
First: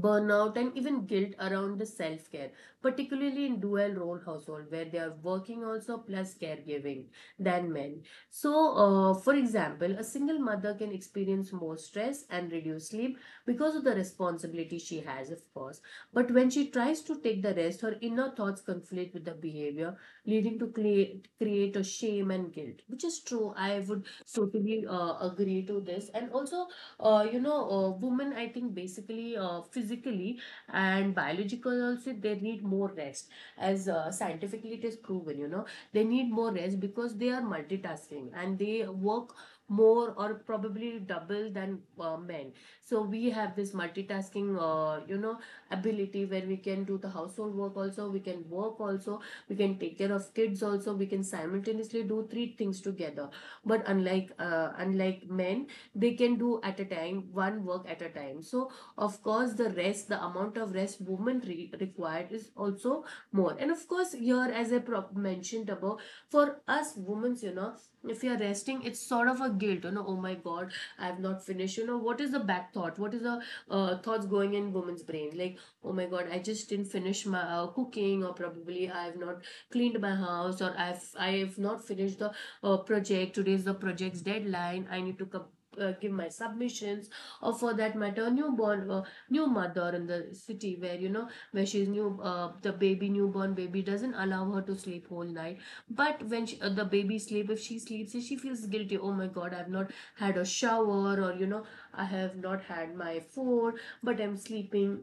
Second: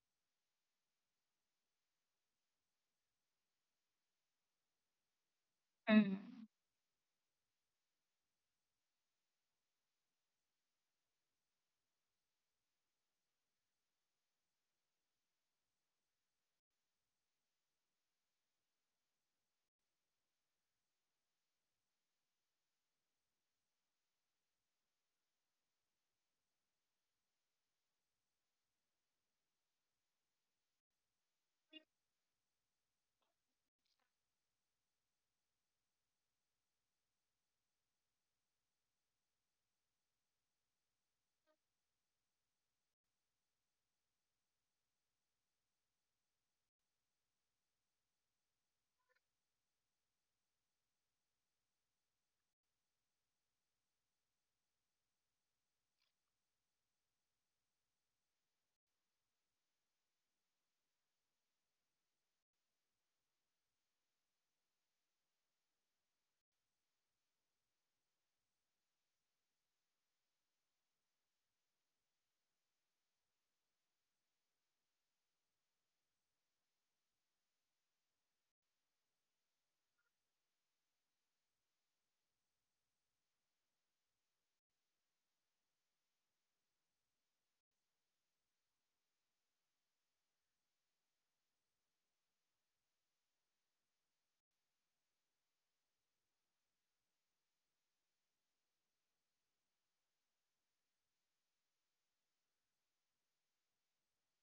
Speaker 1: burnout, and even guilt around the self-care, particularly in dual role household where they are working
Speaker 2: Yeah.
Speaker 1: also
Speaker 2: Mm.
Speaker 1: plus caregiving than men. So for example, a single mother can experience more stress and reduced sleep because of the responsibility she has, of course. But when she tries to take the rest, her inner thoughts conflict with the behavior, leading to create a shame and guilt, which is true. I would totally agree to this. And also, women, I think, basically, physically and biologically also, they need more rest, as scientifically it is proven. You know, they need more rest because they are multitasking, and they work more, or probably double than men. So we have this multitasking, ability, where we can do the household work also, we can work also, we can take care of kids also, we can simultaneously do three things together. But unlike men, they can do at a time, one work at a time. So, of course, the rest, the amount of rest women required is also more. And of course, here, as I mentioned above, for us women, you know, if you're resting, it's sort of a guilt. You know, oh my God, I have not finished. You know, what is the back thought? What is the thoughts going in women's brain? Like, oh my God, I just didn't finish my cooking, or probably I have not cleaned my house, or I have not finished the project. Today is the project's deadline. I need to complete give my submissions, or for that matter newborn, new mother in the city where, you know, where she's new, the baby, newborn baby doesn't allow her to sleep whole night. But when she, the baby sleep, if she sleeps she feels guilty. Oh my god, I've not had a shower, or you know, I have not had my food, but I'm sleeping.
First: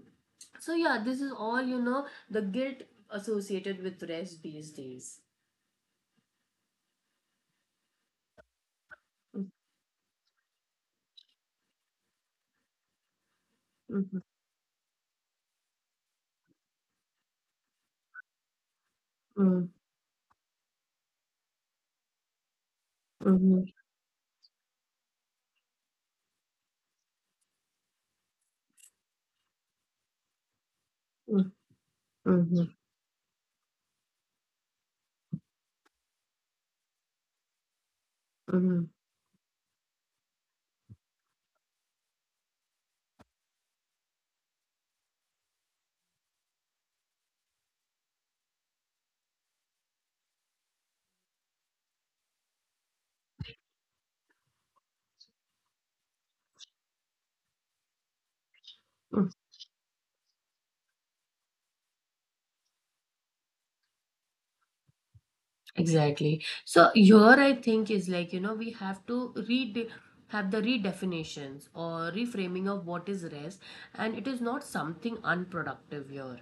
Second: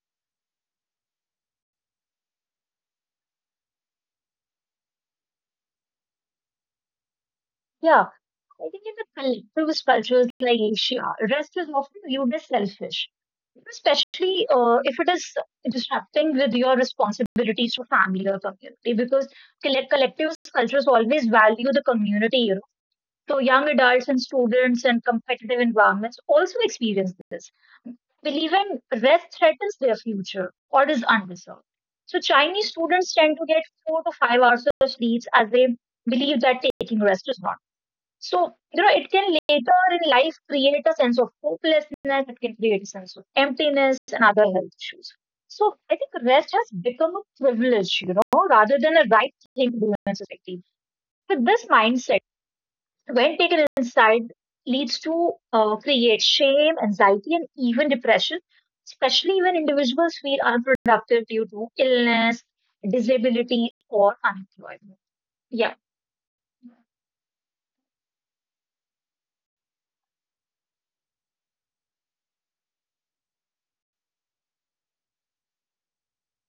Speaker 1: So yeah, this is all, the guilt associated with rest these days.
Speaker 2: Yeah, I think in the collectivist cultures like Asia, rest is often viewed as selfish,
Speaker 1: Mm-hmm.
Speaker 2: especially if it is disrupting with your responsibilities to family or community, because collectivist cultures always value the community, you know. So young
Speaker 1: Mm-hmm.
Speaker 2: adults and students and competitive environments also experience this. Believe in rest threatens their future or is undeserved. So Chinese
Speaker 1: Mm-hmm.
Speaker 2: students tend to get 4 to 5 hours of sleep as they believe that taking rest is not. So, you know,
Speaker 1: Mm-hmm.
Speaker 2: it can later in life create a sense of hopelessness, it can create a sense of emptiness and other health issues. So I think rest has become a privilege, you know, rather than a right thing to do in society. With this mindset, when taken inside leads to create shame, anxiety and even depression, especially when individuals feel unproductive due to illness, disability or unemployment. Yeah.
Speaker 1: Exactly. So here I think is like, you know, we have to read have the redefinitions or reframing of what is rest, and it is not something unproductive here.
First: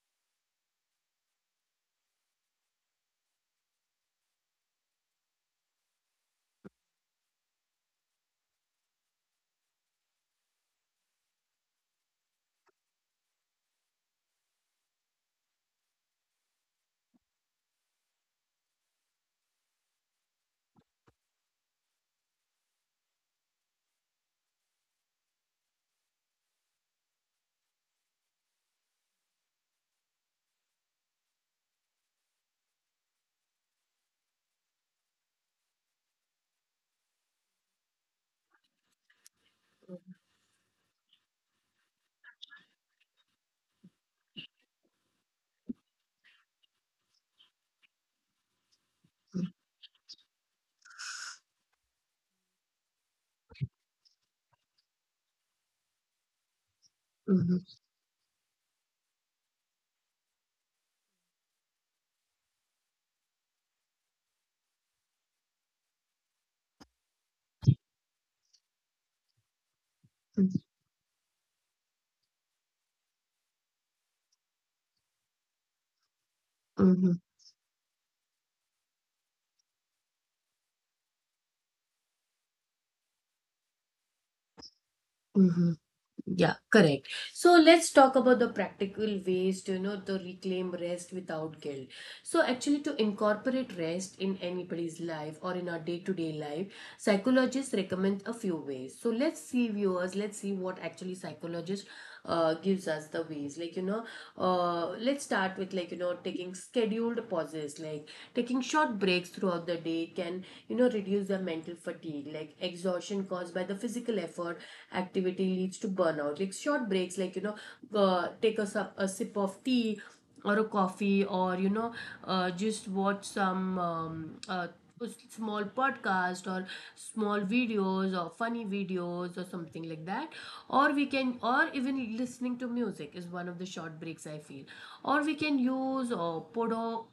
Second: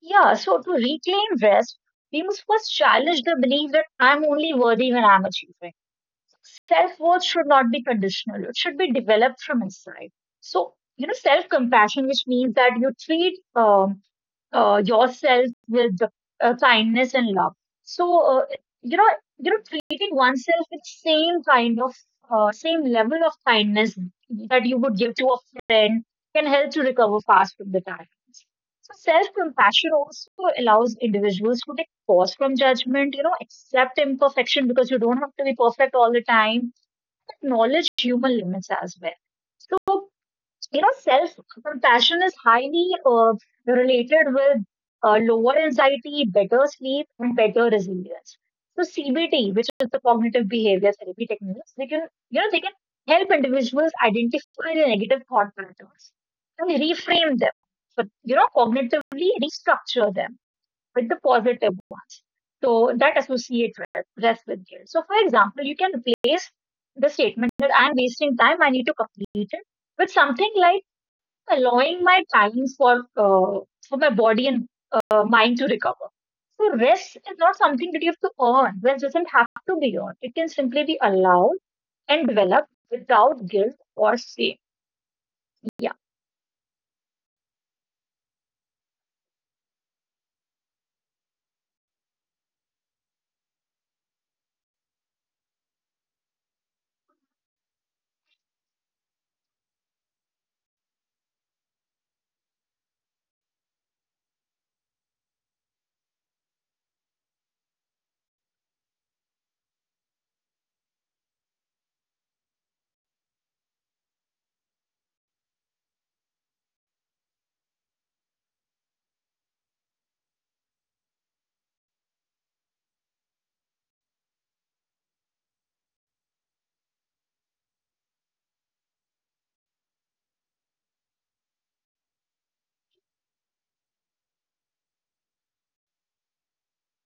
Speaker 2: Yeah, so to reclaim rest, we must first challenge the belief that I'm only worthy when I'm achieving. Self-worth should not be conditional, it should be developed from inside. So you know, self-compassion, which means that you treat yourself with kindness and love. So you know, you know, treating oneself with same kind of same level of kindness that you would give to a friend can help to recover fast from the tiredness. So self-compassion also allows individuals to take pause from judgment. You know, accept imperfection, because you don't have to be perfect all the time, acknowledge human limits as well. So, you know, self compassion is highly related with lower anxiety, better sleep, and better resilience. So CBT, which is the cognitive behavior therapy techniques, they can they can help individuals identify the negative thought patterns and reframe
Speaker 1: Mm-hmm.
Speaker 2: them. So you know, cognitively restructure them with the positive ones. So that associate rest, rest with guilt. So for example, you can replace the statement that I'm wasting time, I need to complete it with something like allowing my time for my body and mind to recover. So
Speaker 1: Mm-hmm.
Speaker 2: rest is not something that you have to earn. Rest doesn't have to be earned. It can simply be allowed and developed without guilt or shame.
Speaker 1: Mm-hmm.
Speaker 2: Yeah.
Speaker 1: Yeah, correct. So let's talk about the practical ways to, you know, to reclaim rest without guilt. So actually, to incorporate rest in anybody's life or in our day-to-day life, psychologists recommend a few ways. So let's see, viewers, let's see what actually psychologist gives us the ways. Like, you know, let's start with, like, you know, taking scheduled pauses, like taking short breaks throughout the day can, you know, reduce the mental fatigue, like exhaustion caused by the physical effort activity leads to burnout. Like short breaks, like, you know, take a sip of tea or a coffee, or you know, just watch some small podcast, or small videos, or funny videos, or something like that. Or we can, or even listening to music is one of the short breaks, I feel. Or we can use, or podo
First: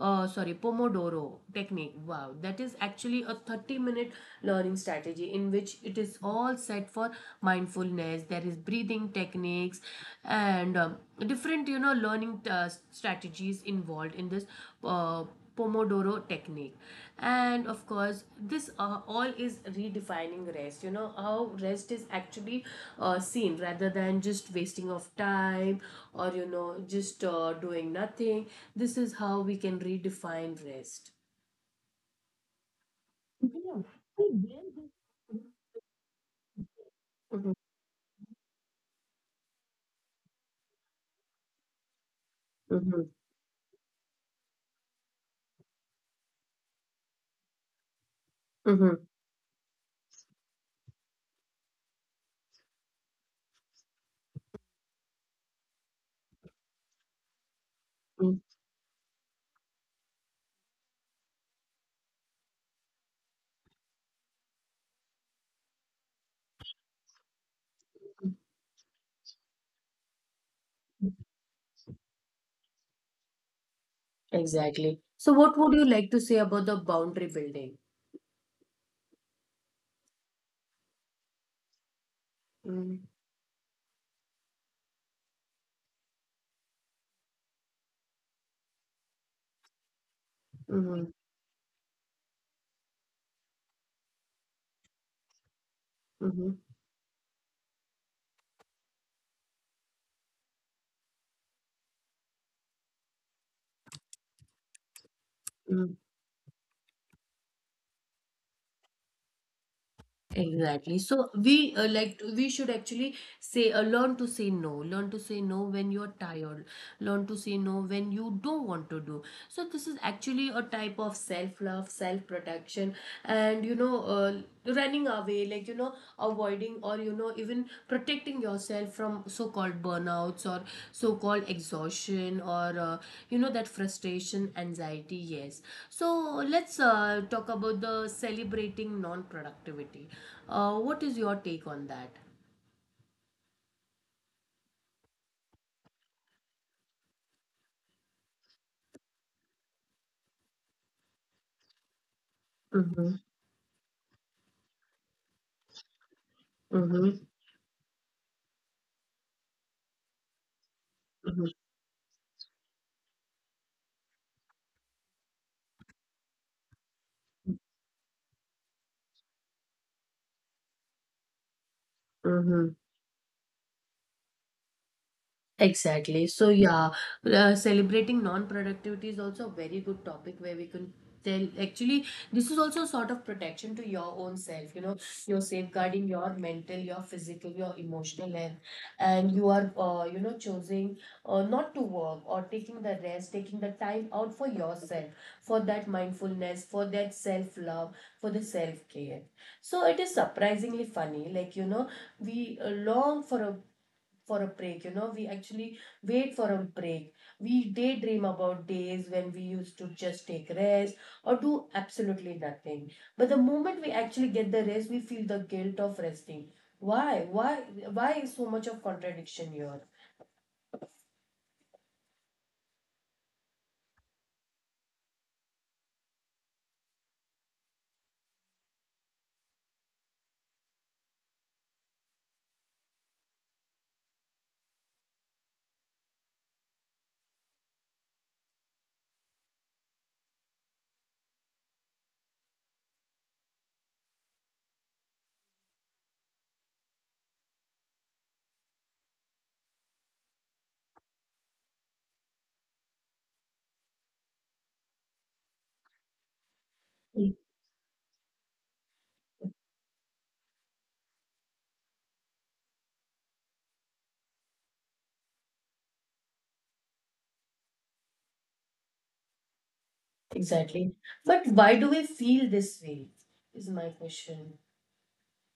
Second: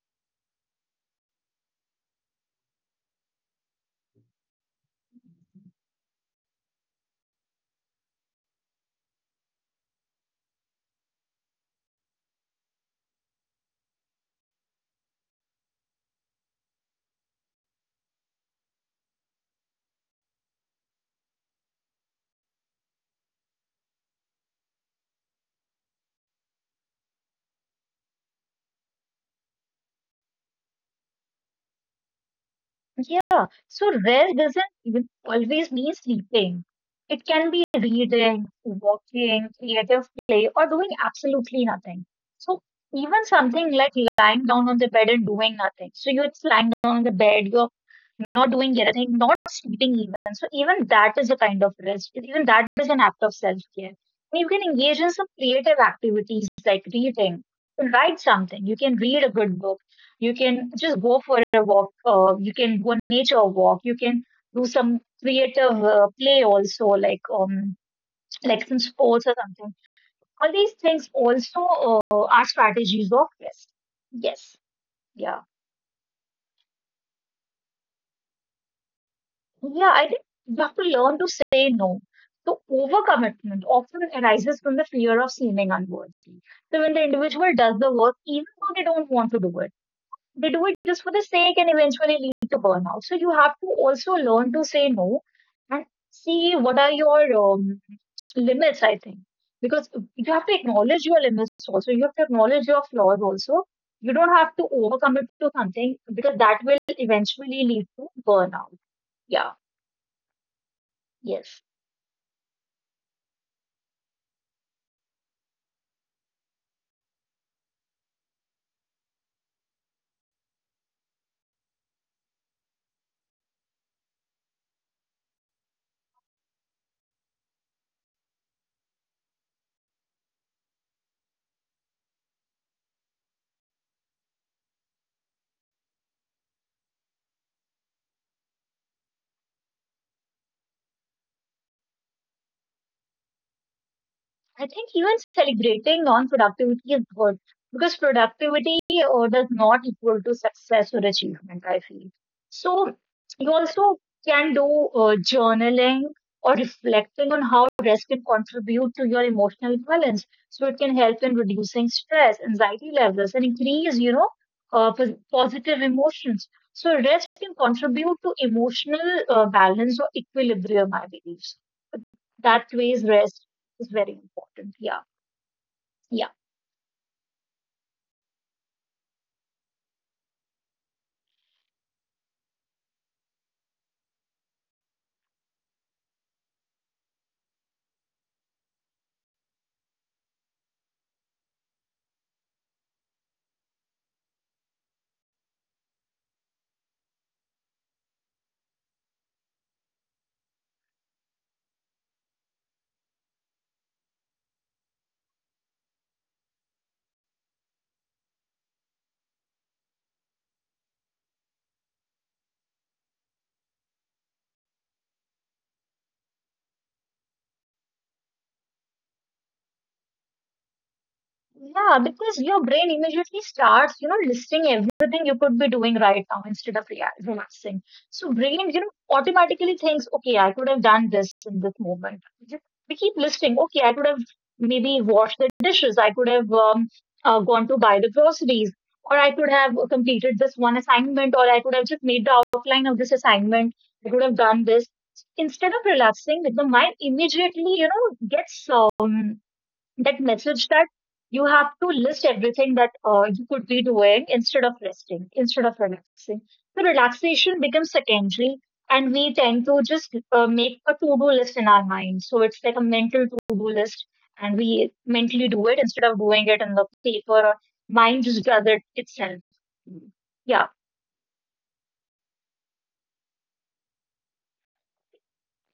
Speaker 1: sorry, Pomodoro technique. Wow, that is actually a 30-minute learning strategy in which it is all set for mindfulness. There is breathing techniques and, different, you know, learning strategies involved in this uh, Pomodoro technique. And of course this all is redefining rest, you know, how rest is actually seen, rather than just wasting of time, or you know, just doing nothing. This is how we can redefine rest.
Speaker 2: Yeah,
Speaker 1: Yeah.
Speaker 2: so
Speaker 1: See,
Speaker 2: rest doesn't even always mean sleeping. It can
Speaker 1: Mhm.
Speaker 2: be reading, walking, creative play, or doing absolutely nothing. So
Speaker 1: Mhm.
Speaker 2: even something like lying down on the bed and doing nothing. So you're just lying down on the bed, you're not doing
Speaker 1: Mhm.
Speaker 2: anything, not sleeping even. So even that is a kind of rest. Even that is an act of self-care. And you can engage in some creative activities like reading. You can write
Speaker 1: Mm.
Speaker 2: something. You can read a good book. You can just go for a walk. You can go on nature walk. You can do some creative play also, like some sports or something. All these things also are strategies of rest. Yes.
Speaker 1: Exactly. So,
Speaker 2: Yeah.
Speaker 1: what would you like to say about the boundary building?
Speaker 2: Yeah, I think you have to learn to say no. So
Speaker 1: Mm.
Speaker 2: overcommitment often arises from the fear of seeming unworthy. So when the individual does the work, even though they don't want to do it, they do it just for the
Speaker 1: Mhm.
Speaker 2: sake and eventually lead to burnout. So you have to also learn to say no and see what are
Speaker 1: Mhm.
Speaker 2: your limits, I think. Because you have to acknowledge your limits also. You have to acknowledge your flaws also. You don't have to overcommit to something because
Speaker 1: Mm.
Speaker 2: that will eventually lead to burnout. Yeah,
Speaker 1: Exactly.
Speaker 2: yes.
Speaker 1: So we should actually say, learn to say no. Learn to say no when you're tired. Learn to say no when you don't want to do. So, this is actually a type of self love, self protection, and you know, running away, like, you know, avoiding, or you know, even protecting yourself from so called burnouts or so called exhaustion, or you know, that frustration, anxiety. Yes. So, let's talk about the celebrating non productivity. What is your take on that?
Speaker 2: I think even celebrating non-productivity is good because productivity does not equal to success or achievement, I feel. So you also can do journaling or reflecting on
Speaker 1: Мгм.
Speaker 2: how rest can contribute to your emotional balance. So it can help in
Speaker 1: Мгм.
Speaker 2: reducing stress, anxiety levels, and increase, you know, positive emotions. So rest can contribute to emotional balance or equilibrium, I believe. That
Speaker 1: Мгм.
Speaker 2: ways rest is very important. Yeah. Yeah.
Speaker 1: Exactly. So yeah, celebrating non-productivity is also a very good topic where we can tell. Actually, this is also a sort of protection to your own self. You know, you're safeguarding your mental, your physical, your emotional health, and you are, you know, choosing not to work, or taking the rest, taking the time out for yourself, for that mindfulness, for that self-love, for the self-care. So it is surprisingly funny. Like, you know, we long for a break. You know, we actually wait for a break. We daydream about days when we used to just take rest or do absolutely nothing. But the moment we actually get the rest, we feel the guilt of resting. Why why why is so much of contradiction here?
Speaker 2: Yeah, because your brain immediately starts, you know, listing everything you could be doing right now instead of relaxing. So brain, you know, automatically thinks, okay, I could have done this in this moment. We keep listing, okay, I could have maybe washed the dishes. I could have gone to buy the groceries, or I could have completed this one assignment, or I could have just made the outline of this assignment. I could have done this. Instead of relaxing, the mind immediately, you know, gets um, that message that you have to list everything that you could be doing instead of resting, instead of relaxing. So
Speaker 1: Mm.
Speaker 2: relaxation becomes secondary, and we tend to just make a to-do list in our mind. So it's like a mental to-do list, and we mentally do it instead of doing it in the paper. Or mind just does it itself. Yeah.
Speaker 1: Exactly. But why do we feel this way is my question.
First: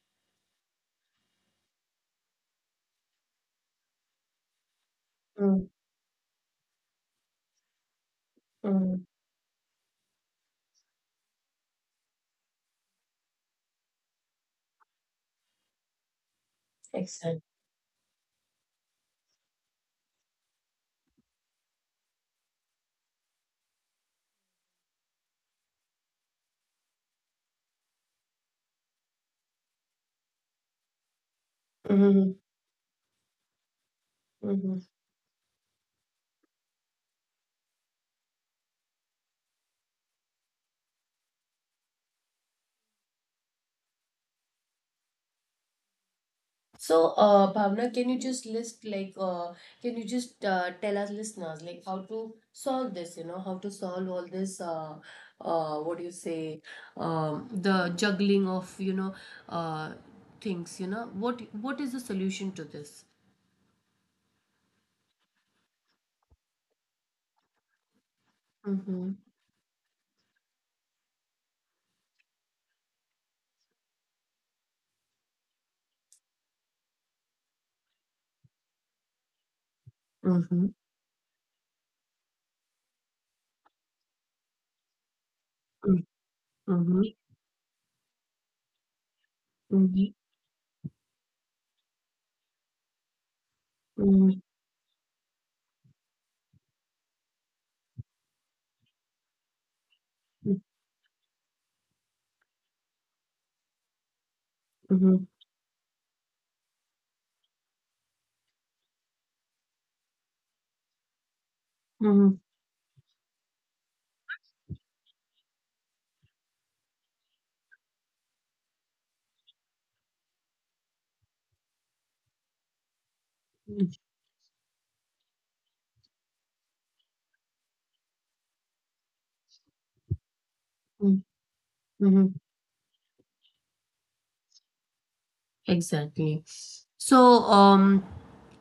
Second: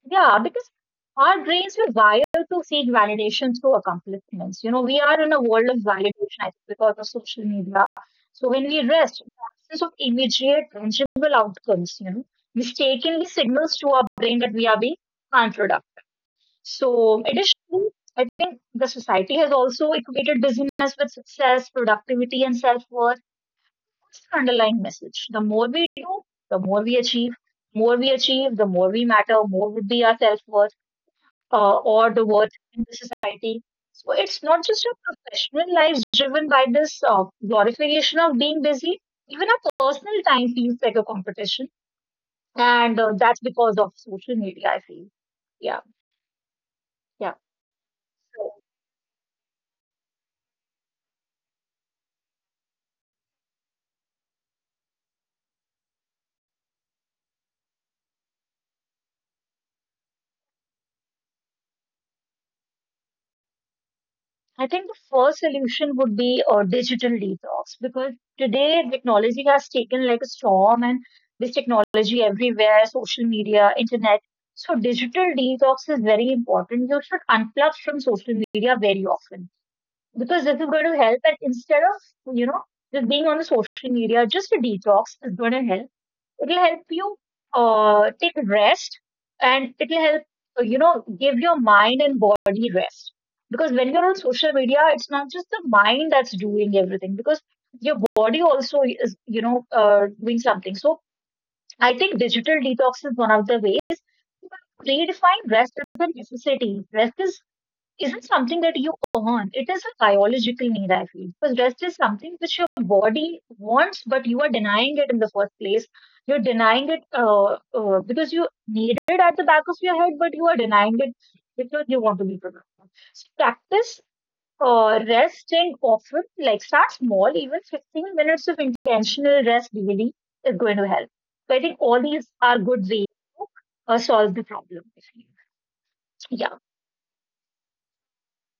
Speaker 2: Yeah, because our brains were wired to seek validation through accomplishments. You know, we are in a
Speaker 1: Mm.
Speaker 2: world of validation I think, because of social media. So when we
Speaker 1: Mm.
Speaker 2: rest, the absence of immediate tangible outcomes, you know, mistakenly signals to our brain that we are being unproductive. So
Speaker 1: Exactly.
Speaker 2: additionally, I think the society has also equated busyness with success, productivity, and self-worth. What's the underlying message? The more we do, the more we achieve. More we achieve, the more we matter, more would be our self worth or the
Speaker 1: Mhm.
Speaker 2: worth in the society. So it's not
Speaker 1: Mhm.
Speaker 2: just our professional lives driven by this glorification of being busy. Even our personal time feels like a competition, and that's because of social media. I feel, yeah,
Speaker 1: So,
Speaker 2: yeah.
Speaker 1: Bhavna,
Speaker 2: So
Speaker 1: can you just tell us listeners, like, how to solve this? You know, how to solve all this. What do you say? The juggling of, you know, uh, things. You know, what is the solution to this?
Speaker 2: I think the first solution would be a digital detox because today
Speaker 1: Mm-hmm.
Speaker 2: technology has taken like a storm, and this technology everywhere, social media, internet. So digital detox is very important. You should unplug from social media very often because this
Speaker 1: Mm-hmm.
Speaker 2: is going to help and instead of just being on the social media just a detox is going to help it'll help you
Speaker 1: Mm-hmm.
Speaker 2: take rest and it'll
Speaker 1: Mm-hmm.
Speaker 2: help give your mind and body rest because when you're on
Speaker 1: Mm-hmm.
Speaker 2: social media it's not just the mind that's doing everything because your body also is doing something. So I think digital detox is one of the ways.
Speaker 1: Mm-hmm.
Speaker 2: Redefine rest as a necessity. Rest is Isn't something that you earn. It is a biological need, I feel. Because rest is
Speaker 1: Mm-hmm.
Speaker 2: something which your body wants, but you are denying it in the first place. You're denying it because you need it at the back of your head, but you are denying it because you want to be productive. So practice resting often, like start small, even 15 minutes of intentional rest really is going to help. So I think all these
Speaker 1: Mm-hmm.
Speaker 2: are good ways to solve the problem. I feel.
Speaker 1: Exactly.
Speaker 2: Yeah.
Speaker 1: So, um.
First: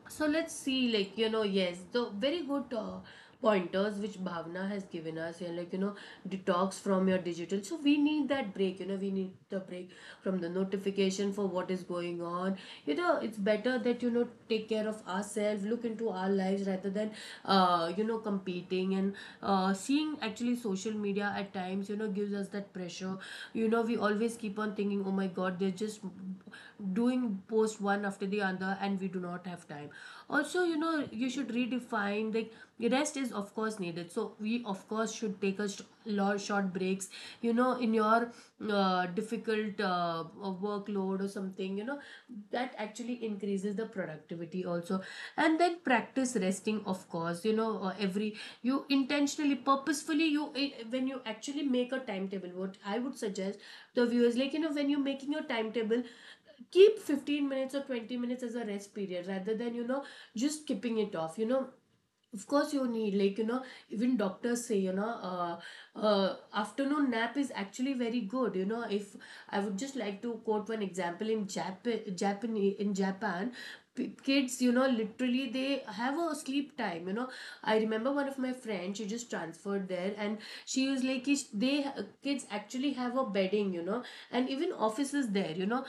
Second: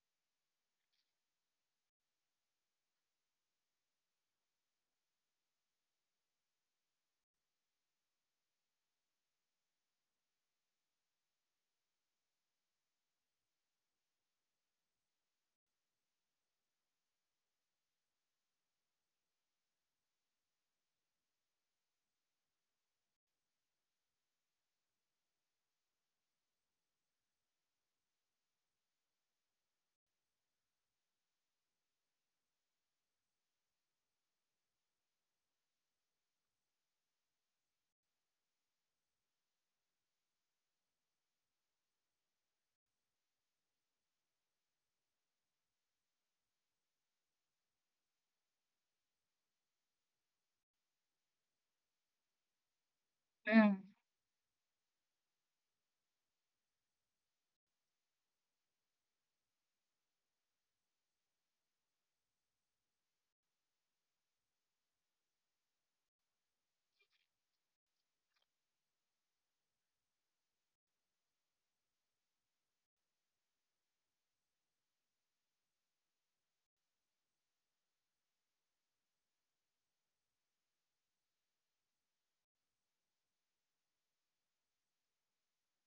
Speaker 1: So let's see, like, you know, yes, the very good pointers which Bhavna has given us, and, like, you know, detox from your digital. So we need that break. You know, we need the break from the notification for what is going on. You know, it's better that, you know, take care of ourselves, look into our lives, rather than, you know, competing, and seeing actually social media at times, you know, gives us that pressure. You know, we always keep on thinking, oh my God, they're just doing post one after the other, and we do not have time. Also, you know, you should redefine, like, rest is of course needed, so we of course should take a lot short breaks, you know, in your difficult workload or something, you know, that actually increases the productivity also. And then, practice resting, of course. You know, every, you intentionally purposefully, you when you actually make a timetable, what I would suggest
Speaker 2: Mm.
Speaker 1: the viewers, like, you know, when you're making your timetable, keep 15 minutes or 20 minutes as a rest period, rather than, you know, just skipping it off. You know, of course you need, like, you know, even doctors say, you know, afternoon nap is actually very good. You know, if I would just like to quote one example, in Japan, kids, you know, literally they have a sleep time. You know, I remember one of my friends, she just transferred there and she was like, they kids actually have a bedding, you know, and even offices there, you know,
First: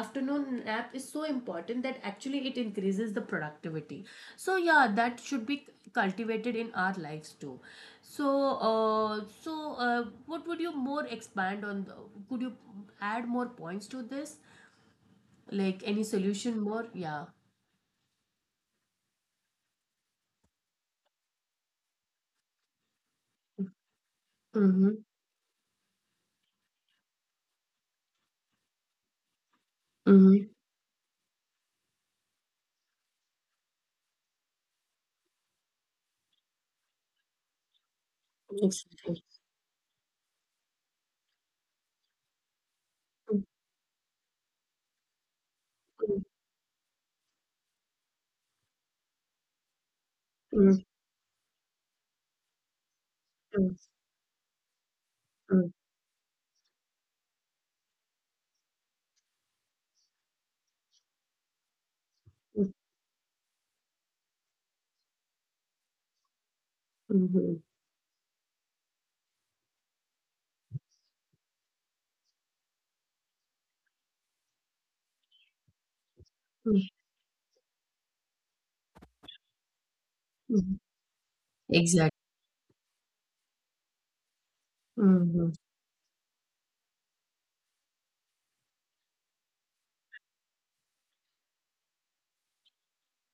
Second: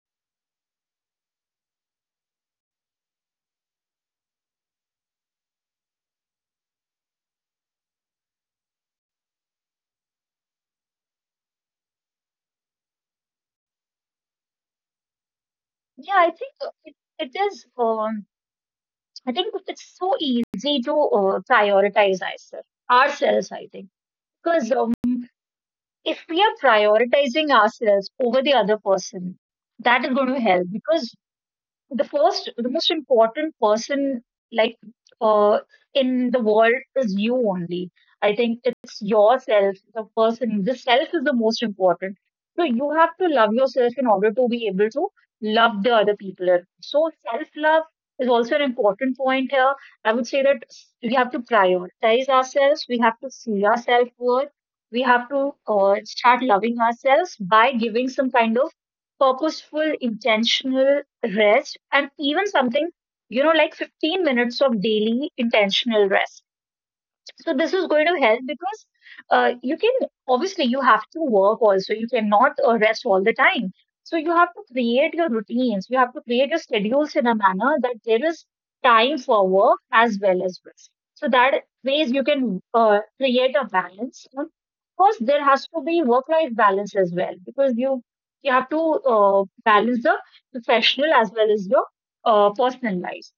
Speaker 1: afternoon nap is so important that actually it increases the productivity." So yeah, that should be cultivated in our lives too. So, so what would you more expand on? The, could you add more points to this? Like, any
Speaker 2: Yeah, I think
Speaker 1: solution
Speaker 2: uh,
Speaker 1: more?
Speaker 2: it,
Speaker 1: Yeah.
Speaker 2: it is. I think it's so easy to prioritize ourselves. Ourselves, I think, because
Speaker 1: Mm-hmm.
Speaker 2: if we are prioritizing ourselves over the other person, that is going to
Speaker 1: Mm-hmm.
Speaker 2: help. Because the most important person, like, uh in the world is you only. I think it's yourself, the person, the self is the most important. So you have to love yourself in order to be able to love the other people. So self love is also an important point here. I would say that we have to prioritize ourselves, we have to see our
Speaker 1: Exactly.
Speaker 2: self worth, we have to
Speaker 1: Mm.
Speaker 2: start loving ourselves by giving some kind of purposeful, intentional rest, and even
Speaker 1: Mm.
Speaker 2: something, you know, like 15 minutes of daily intentional rest. So
Speaker 1: Mhm.
Speaker 2: this is going to help because you can obviously, you have to work also. You cannot rest all the time. So you have to create your routines. You have to create your
Speaker 1: Mm.
Speaker 2: schedules in a manner that there is time for work as well as
Speaker 1: Mhm.
Speaker 2: rest. So that ways
Speaker 1: Exactly.
Speaker 2: you can create a balance. And of course, there
Speaker 1: Mhm.
Speaker 2: has to be work-life balance as well because you have to balance the professional as well as your personal life.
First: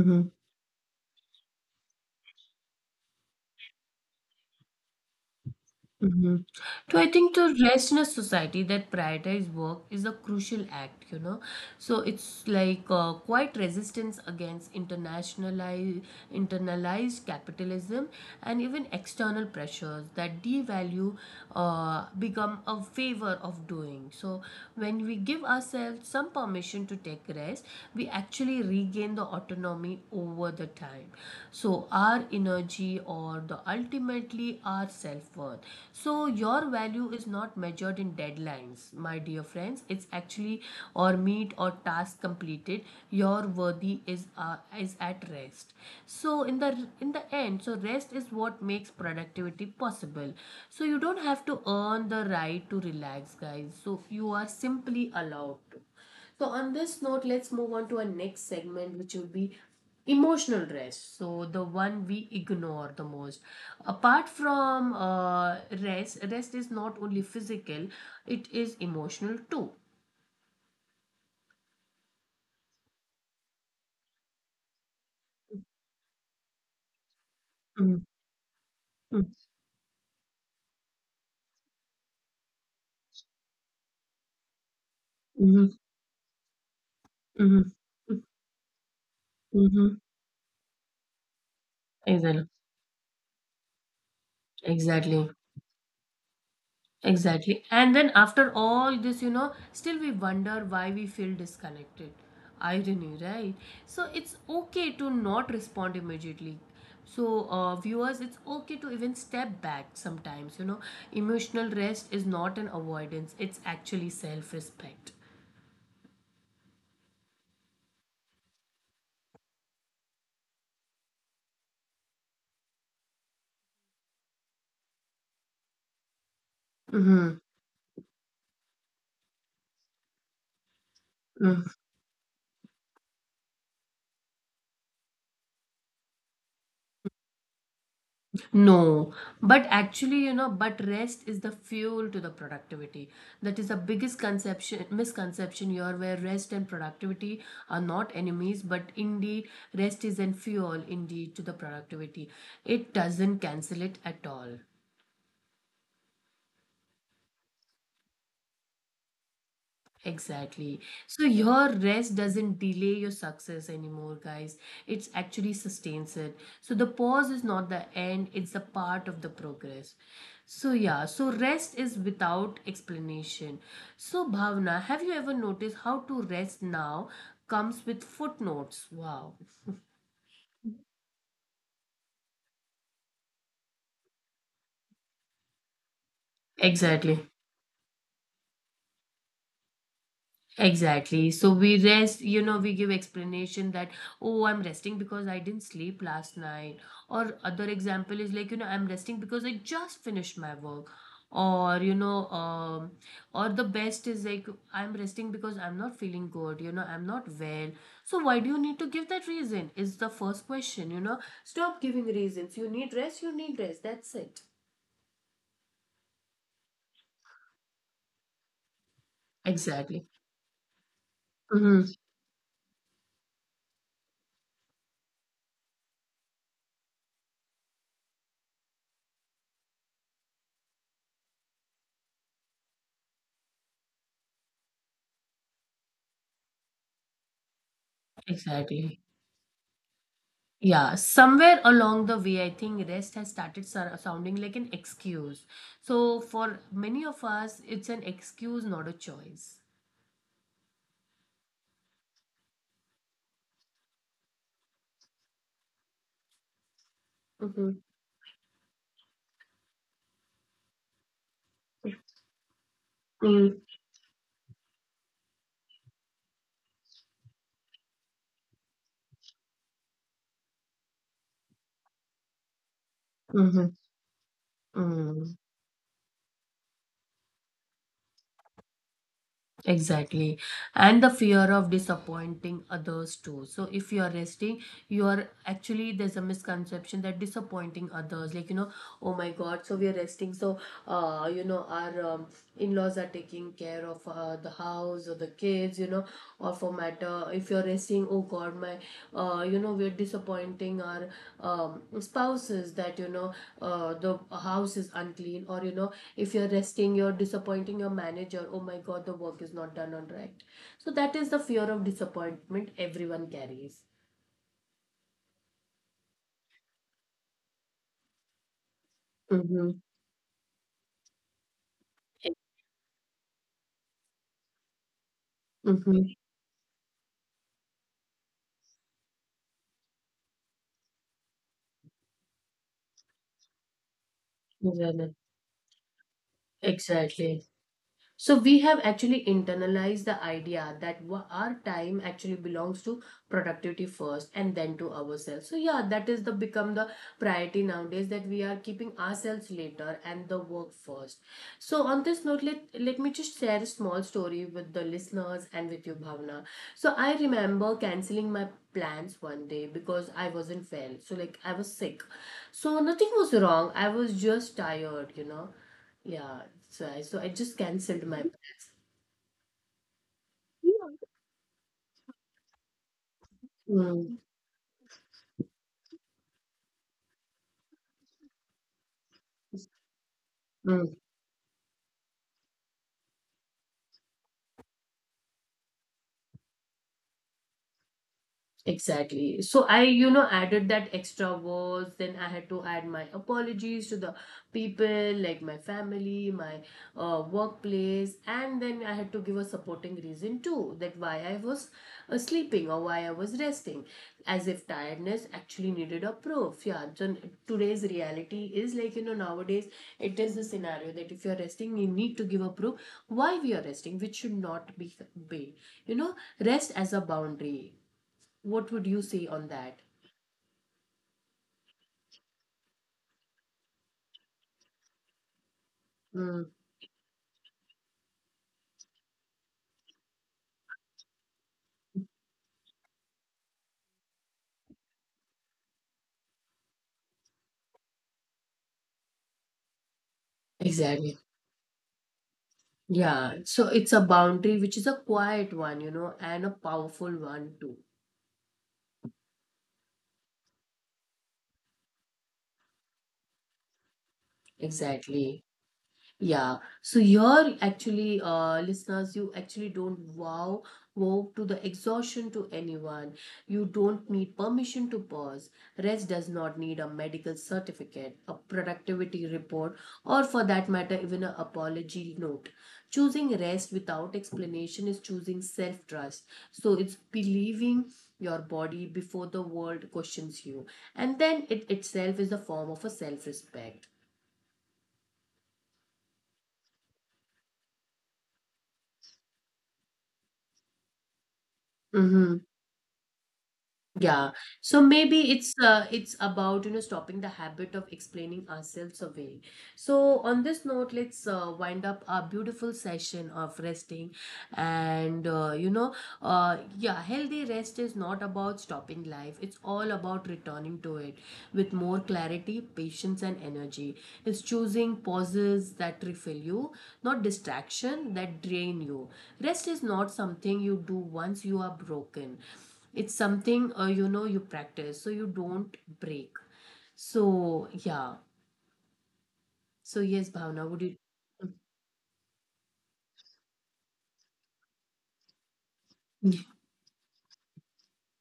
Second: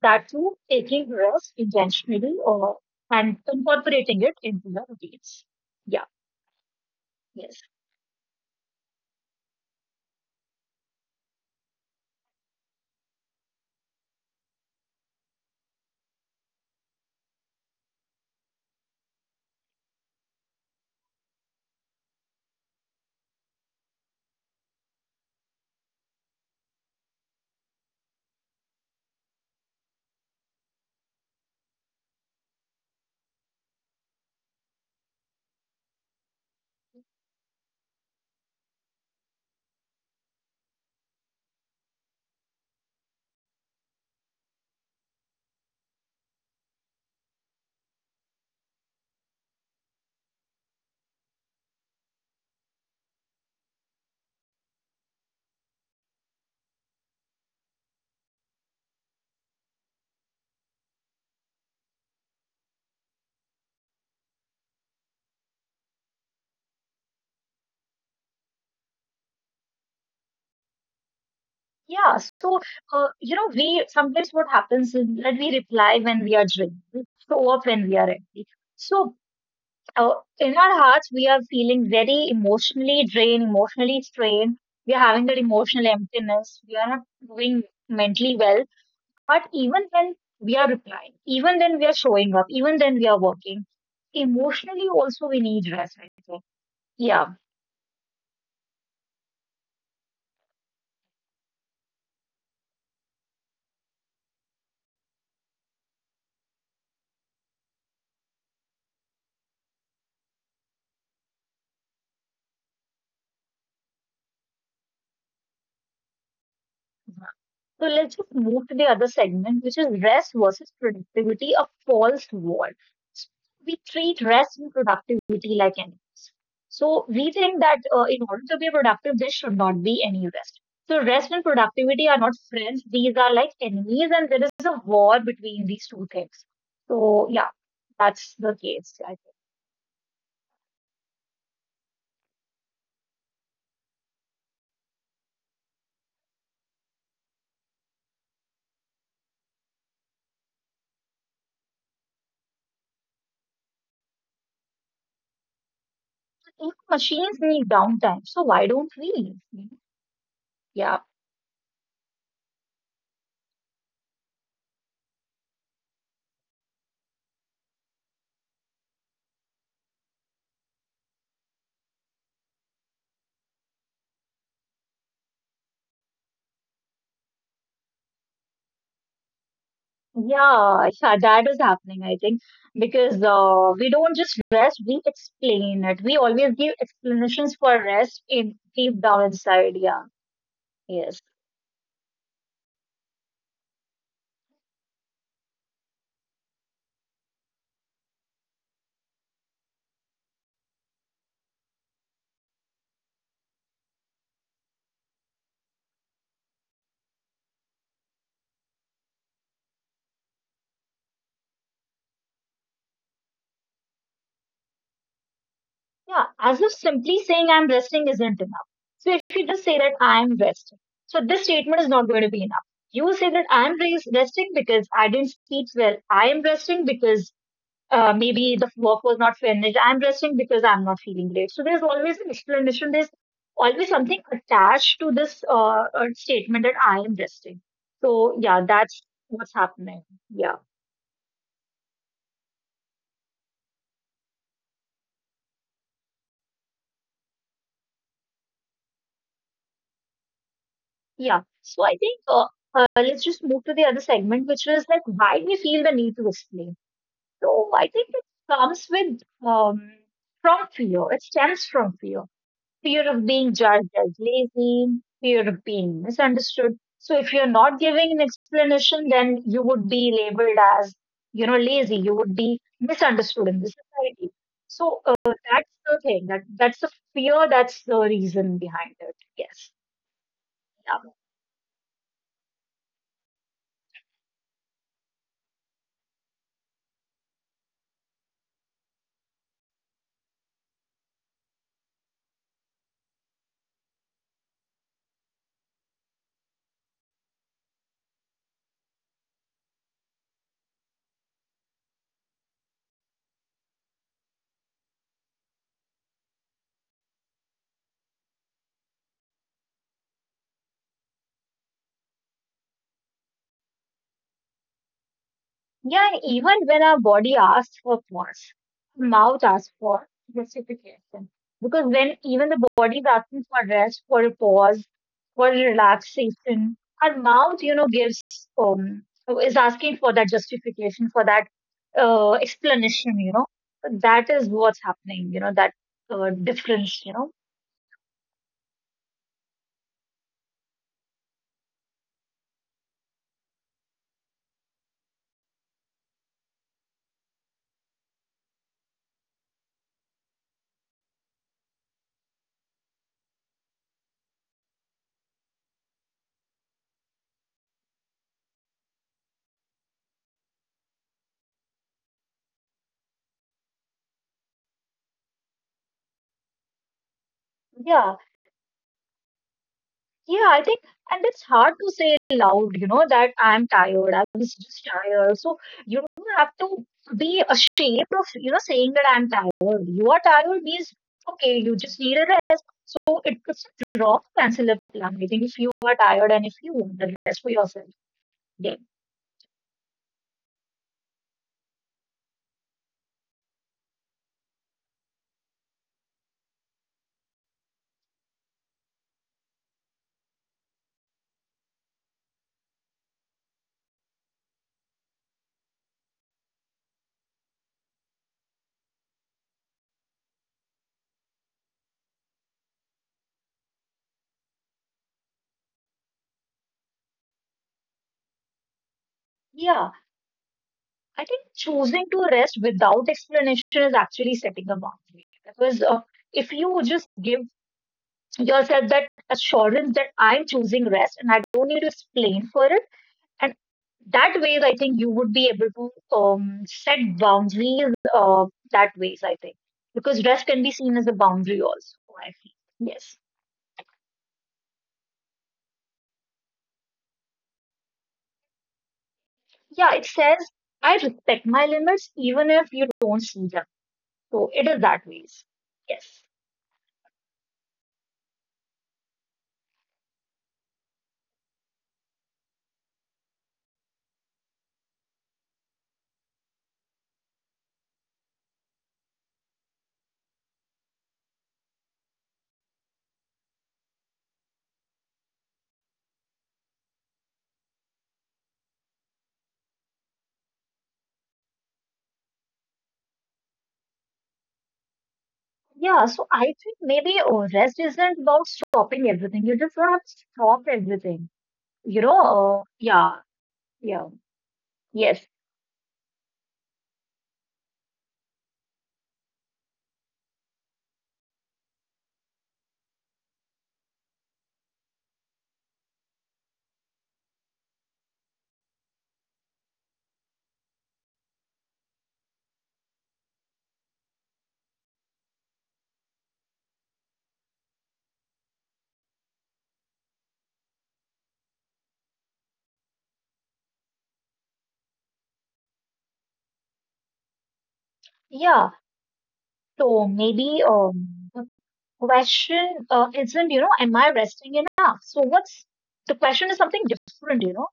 Speaker 2: That too, taking rest intentionally or and incorporating it into your routines. Yeah,
Speaker 1: Mhm. So I think the
Speaker 2: yes.
Speaker 1: rest in a society that prioritize work is a crucial act, you know. So it's like, quite resistance against internalized capitalism, and even external pressures that devalue, become a favor of doing. So when we give ourselves some permission to take rest, we actually regain the autonomy over the time, so our energy, or the ultimately our self-worth. So your value is not measured in deadlines, my dear friends, it's actually, or meet, or task completed. Your worthy is at rest. So in the end, so rest is what makes productivity possible. So you don't have to earn the right to relax, guys. So you are simply allowed to. So, on this note, let's move on to our next segment, which would be emotional rest. So, the one we ignore the most. Apart from rest, rest is not only physical, it is emotional too.
Speaker 2: Yeah, so, you know, we sometimes what happens is that we reply when we are drained, we show up when we are
Speaker 1: Mm-hmm.
Speaker 2: empty. So, in our hearts, we are feeling very emotionally drained, emotionally strained. We are having that
Speaker 1: Mm-hmm.
Speaker 2: emotional emptiness. We are not doing mentally well. But even
Speaker 1: Mm-hmm.
Speaker 2: when we are replying, even then we are showing up,
Speaker 1: Exactly.
Speaker 2: even then we are working, emotionally also
Speaker 1: Exactly.
Speaker 2: we need rest, I think. Yeah.
Speaker 1: Exactly. And then, after all this, you know, still we wonder why we feel disconnected. Irony, right? So it's okay to not respond immediately. So, viewers, it's okay to even step back sometimes. You know, emotional rest is not an avoidance, it's actually self respect.
Speaker 2: So let's just move to the other segment, which is rest versus productivity, a false wall. We treat rest and productivity like enemies. So we
Speaker 1: Mm-hmm.
Speaker 2: think that in order to be productive, there should not be any rest. So rest and productivity are not friends; these are like enemies, and there is a war between these two things. So yeah, that's the case.
Speaker 1: No, but actually, you know, but rest is the fuel to the productivity. That is the biggest misconception here, where rest and productivity are not enemies, but indeed, rest is an fuel indeed to the productivity. It doesn't cancel it at all.
Speaker 2: Even machines need downtime, so why don't we?
Speaker 1: Exactly.
Speaker 2: Yeah,
Speaker 1: So your rest doesn't delay your success anymore, guys. It's actually sustains it. So the pause is not the end, it's a part of the progress. So yeah, so rest is without explanation. So Bhavna, have you ever noticed how to rest now comes with footnotes? Wow.
Speaker 2: yeah, yeah, that is happening, I think, because we don't just rest, we explain it. We always give
Speaker 1: Exactly.
Speaker 2: explanations for rest in deep down inside. Yeah, yes,
Speaker 1: Exactly. So we rest, you know, we give explanation that, oh, I'm resting because I didn't sleep last night. Or other example is like, you know, I'm resting because I just finished my work. Or, you know, or the best is like, I'm resting because I'm not feeling good, you know, I'm not well. So why do you need to give that reason? Is the first question, you know. Stop giving reasons. You need rest, you need rest. That's it.
Speaker 2: yeah, as if simply saying I'm resting isn't enough. So if you just say that
Speaker 1: Exactly.
Speaker 2: I'm resting, so this statement is
Speaker 1: Mm-hmm.
Speaker 2: not going to be enough. You say that resting because I didn't sleep well. I am resting because maybe the work was not finished. I'm resting because I'm not feeling great. So there's always an explanation. There's always something attached to this statement that I am resting. So yeah, that's
Speaker 1: Exactly.
Speaker 2: what's happening. Yeah,
Speaker 1: Yeah, somewhere along the way, I think rest has started sounding like an excuse. So, for many of us, it's an excuse, not a choice.
Speaker 2: yeah. So I think let's just move to the other segment, which is like why we feel the need to explain. So I think it comes with from fear. It stems from fear. Fear of being
Speaker 1: Mm-hmm.
Speaker 2: judged as lazy, fear of being misunderstood. So if you're not giving an explanation, then you would be labeled as, you know, lazy. You would be misunderstood in the society. So
Speaker 1: Mm-hmm.
Speaker 2: that's the thing. That's the fear. That's the reason behind it. Yes.
Speaker 1: Exactly. And the
Speaker 2: Yeah.
Speaker 1: fear of disappointing others too. So, if you are resting, you are actually, there's a misconception that disappointing others, like, you know, oh my God, so we are resting. So, you know, our in laws are taking care of the house or the kids, you know, or for matter, if you're resting, oh god, my, you know, we're disappointing our spouses, that, you know, the house is unclean, or, you know, if you're resting, you're disappointing your manager, oh my god, the work is not done on right. So that is the fear of disappointment everyone carries.
Speaker 2: Yeah, and even when our body asks for pause, mouth
Speaker 1: Mm-hmm.
Speaker 2: asks for justification. Because when
Speaker 1: Ex-
Speaker 2: even the body is asking for rest, for a pause, for
Speaker 1: Mm-hmm.
Speaker 2: relaxation, our mouth, you know, gives um is asking for that justification, for that explanation, you know. So that is what's happening, you know, that difference, you know.
Speaker 1: Exactly. So we have actually internalized the idea that our time actually belongs to productivity first, and then to ourselves. So yeah, that is the become the priority nowadays, that we are keeping ourselves later and the work first. So on this note, let me just share a small story with the listeners and with you, Bhavna. So I remember canceling my plans one day because I wasn't well. So, like, I was sick. So nothing was wrong. I was just tired, you know. Yeah, so I, just cancelled my
Speaker 2: Yeah.
Speaker 1: plans.
Speaker 2: Yeah, I think, and it's hard to say loud, you know, that I'm
Speaker 1: Mm.
Speaker 2: tired. I was just tired. So you don't have to be ashamed of, you know, saying that I'm tired. You are tired means
Speaker 1: Mm.
Speaker 2: okay, you just need a rest. So it's a draw to cancel a plan. I think if you are tired and if you want the rest for yourself, then
Speaker 1: Exactly. So I, you know, added that extra words. Then I had to add my apologies to the people, like my family, my workplace, and then I had to give a supporting reason too, that why I was sleeping, or why I was resting, as if tiredness actually needed a proof. Yeah. So today's reality is, like, you know, nowadays it is a scenario that if you are resting, you need to give a proof why we are resting, which should not be be you know, rest as a boundary. What would you say on that?
Speaker 2: yeah, I think choosing to rest without explanation is actually setting a boundary because
Speaker 1: Mm.
Speaker 2: if you just give yourself that assurance that I'm choosing rest and I don't need to explain for it. And that ways, I think you would be able to set boundaries that ways, I think, because rest can be seen as
Speaker 1: Exactly.
Speaker 2: a boundary also, I feel. Yes.
Speaker 1: Yeah. So it's a boundary which is a quiet one, you know, and a powerful one too.
Speaker 2: Yeah, it says, I respect my limits even if you don't see them. So it is that
Speaker 1: Exactly.
Speaker 2: ways. Yes.
Speaker 1: Yeah. So you're actually, listeners, you actually don't wow, wow to the exhaustion to anyone. You don't need permission to pause. Rest does not need a medical certificate, a productivity report, or, for that matter, even an apology note. Choosing rest without explanation is choosing self-trust. So it's believing your body before the world questions you. And then it itself is a form of a self-respect.
Speaker 2: Yeah, so I think maybe rest isn't about stopping everything. You just don't have to stop everything. You know,
Speaker 1: Mm-hmm.
Speaker 2: yeah, yeah.
Speaker 1: Yeah. So maybe
Speaker 2: Yes.
Speaker 1: it's about, you know, stopping the habit of explaining ourselves away. So on this note, let's wind up our beautiful session of resting, and you know, yeah, healthy rest is not about stopping life. It's all about returning to it with more clarity, patience, and energy. It's choosing pauses that refill you, not distraction that drain you. Rest is not something you do once you are broken. It's something, you know, you practice, so you don't break. So yeah.
Speaker 2: Yeah,
Speaker 1: So yes,
Speaker 2: so
Speaker 1: Bhavna, would you?
Speaker 2: maybe the question isn't, you know, am I resting enough? So what's the question is something different, you know?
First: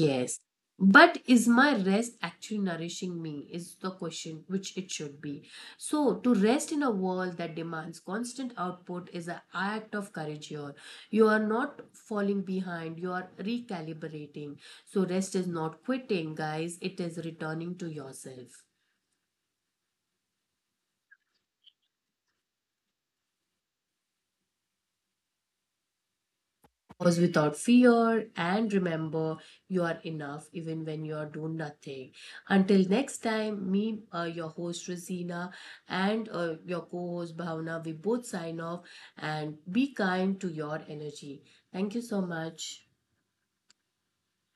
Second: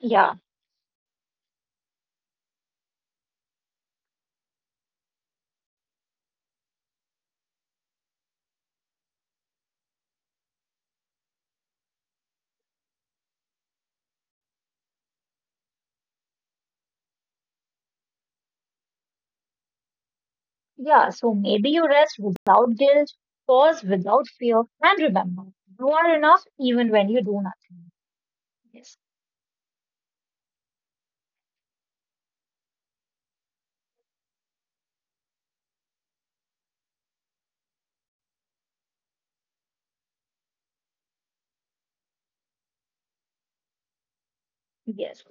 Speaker 2: Yeah,
Speaker 1: But is my rest actually nourishing me? Is the question which it should be. So, to rest in a world that demands constant output is an act of courage here. You are not falling behind, you are recalibrating. So, rest is not quitting, guys, it is returning to yourself.
Speaker 2: yeah. So maybe you rest without guilt, pause without fear, and remember, you are enough even when you do
Speaker 1: Pause
Speaker 2: nothing.
Speaker 1: without fear,
Speaker 2: Yes,
Speaker 1: and remember, you are enough even when you are doing nothing. Until next time, me, your host Rosina, and your co-host Bhavna, we both sign off, and be kind to your energy. Thank you so much.
Speaker 2: yes.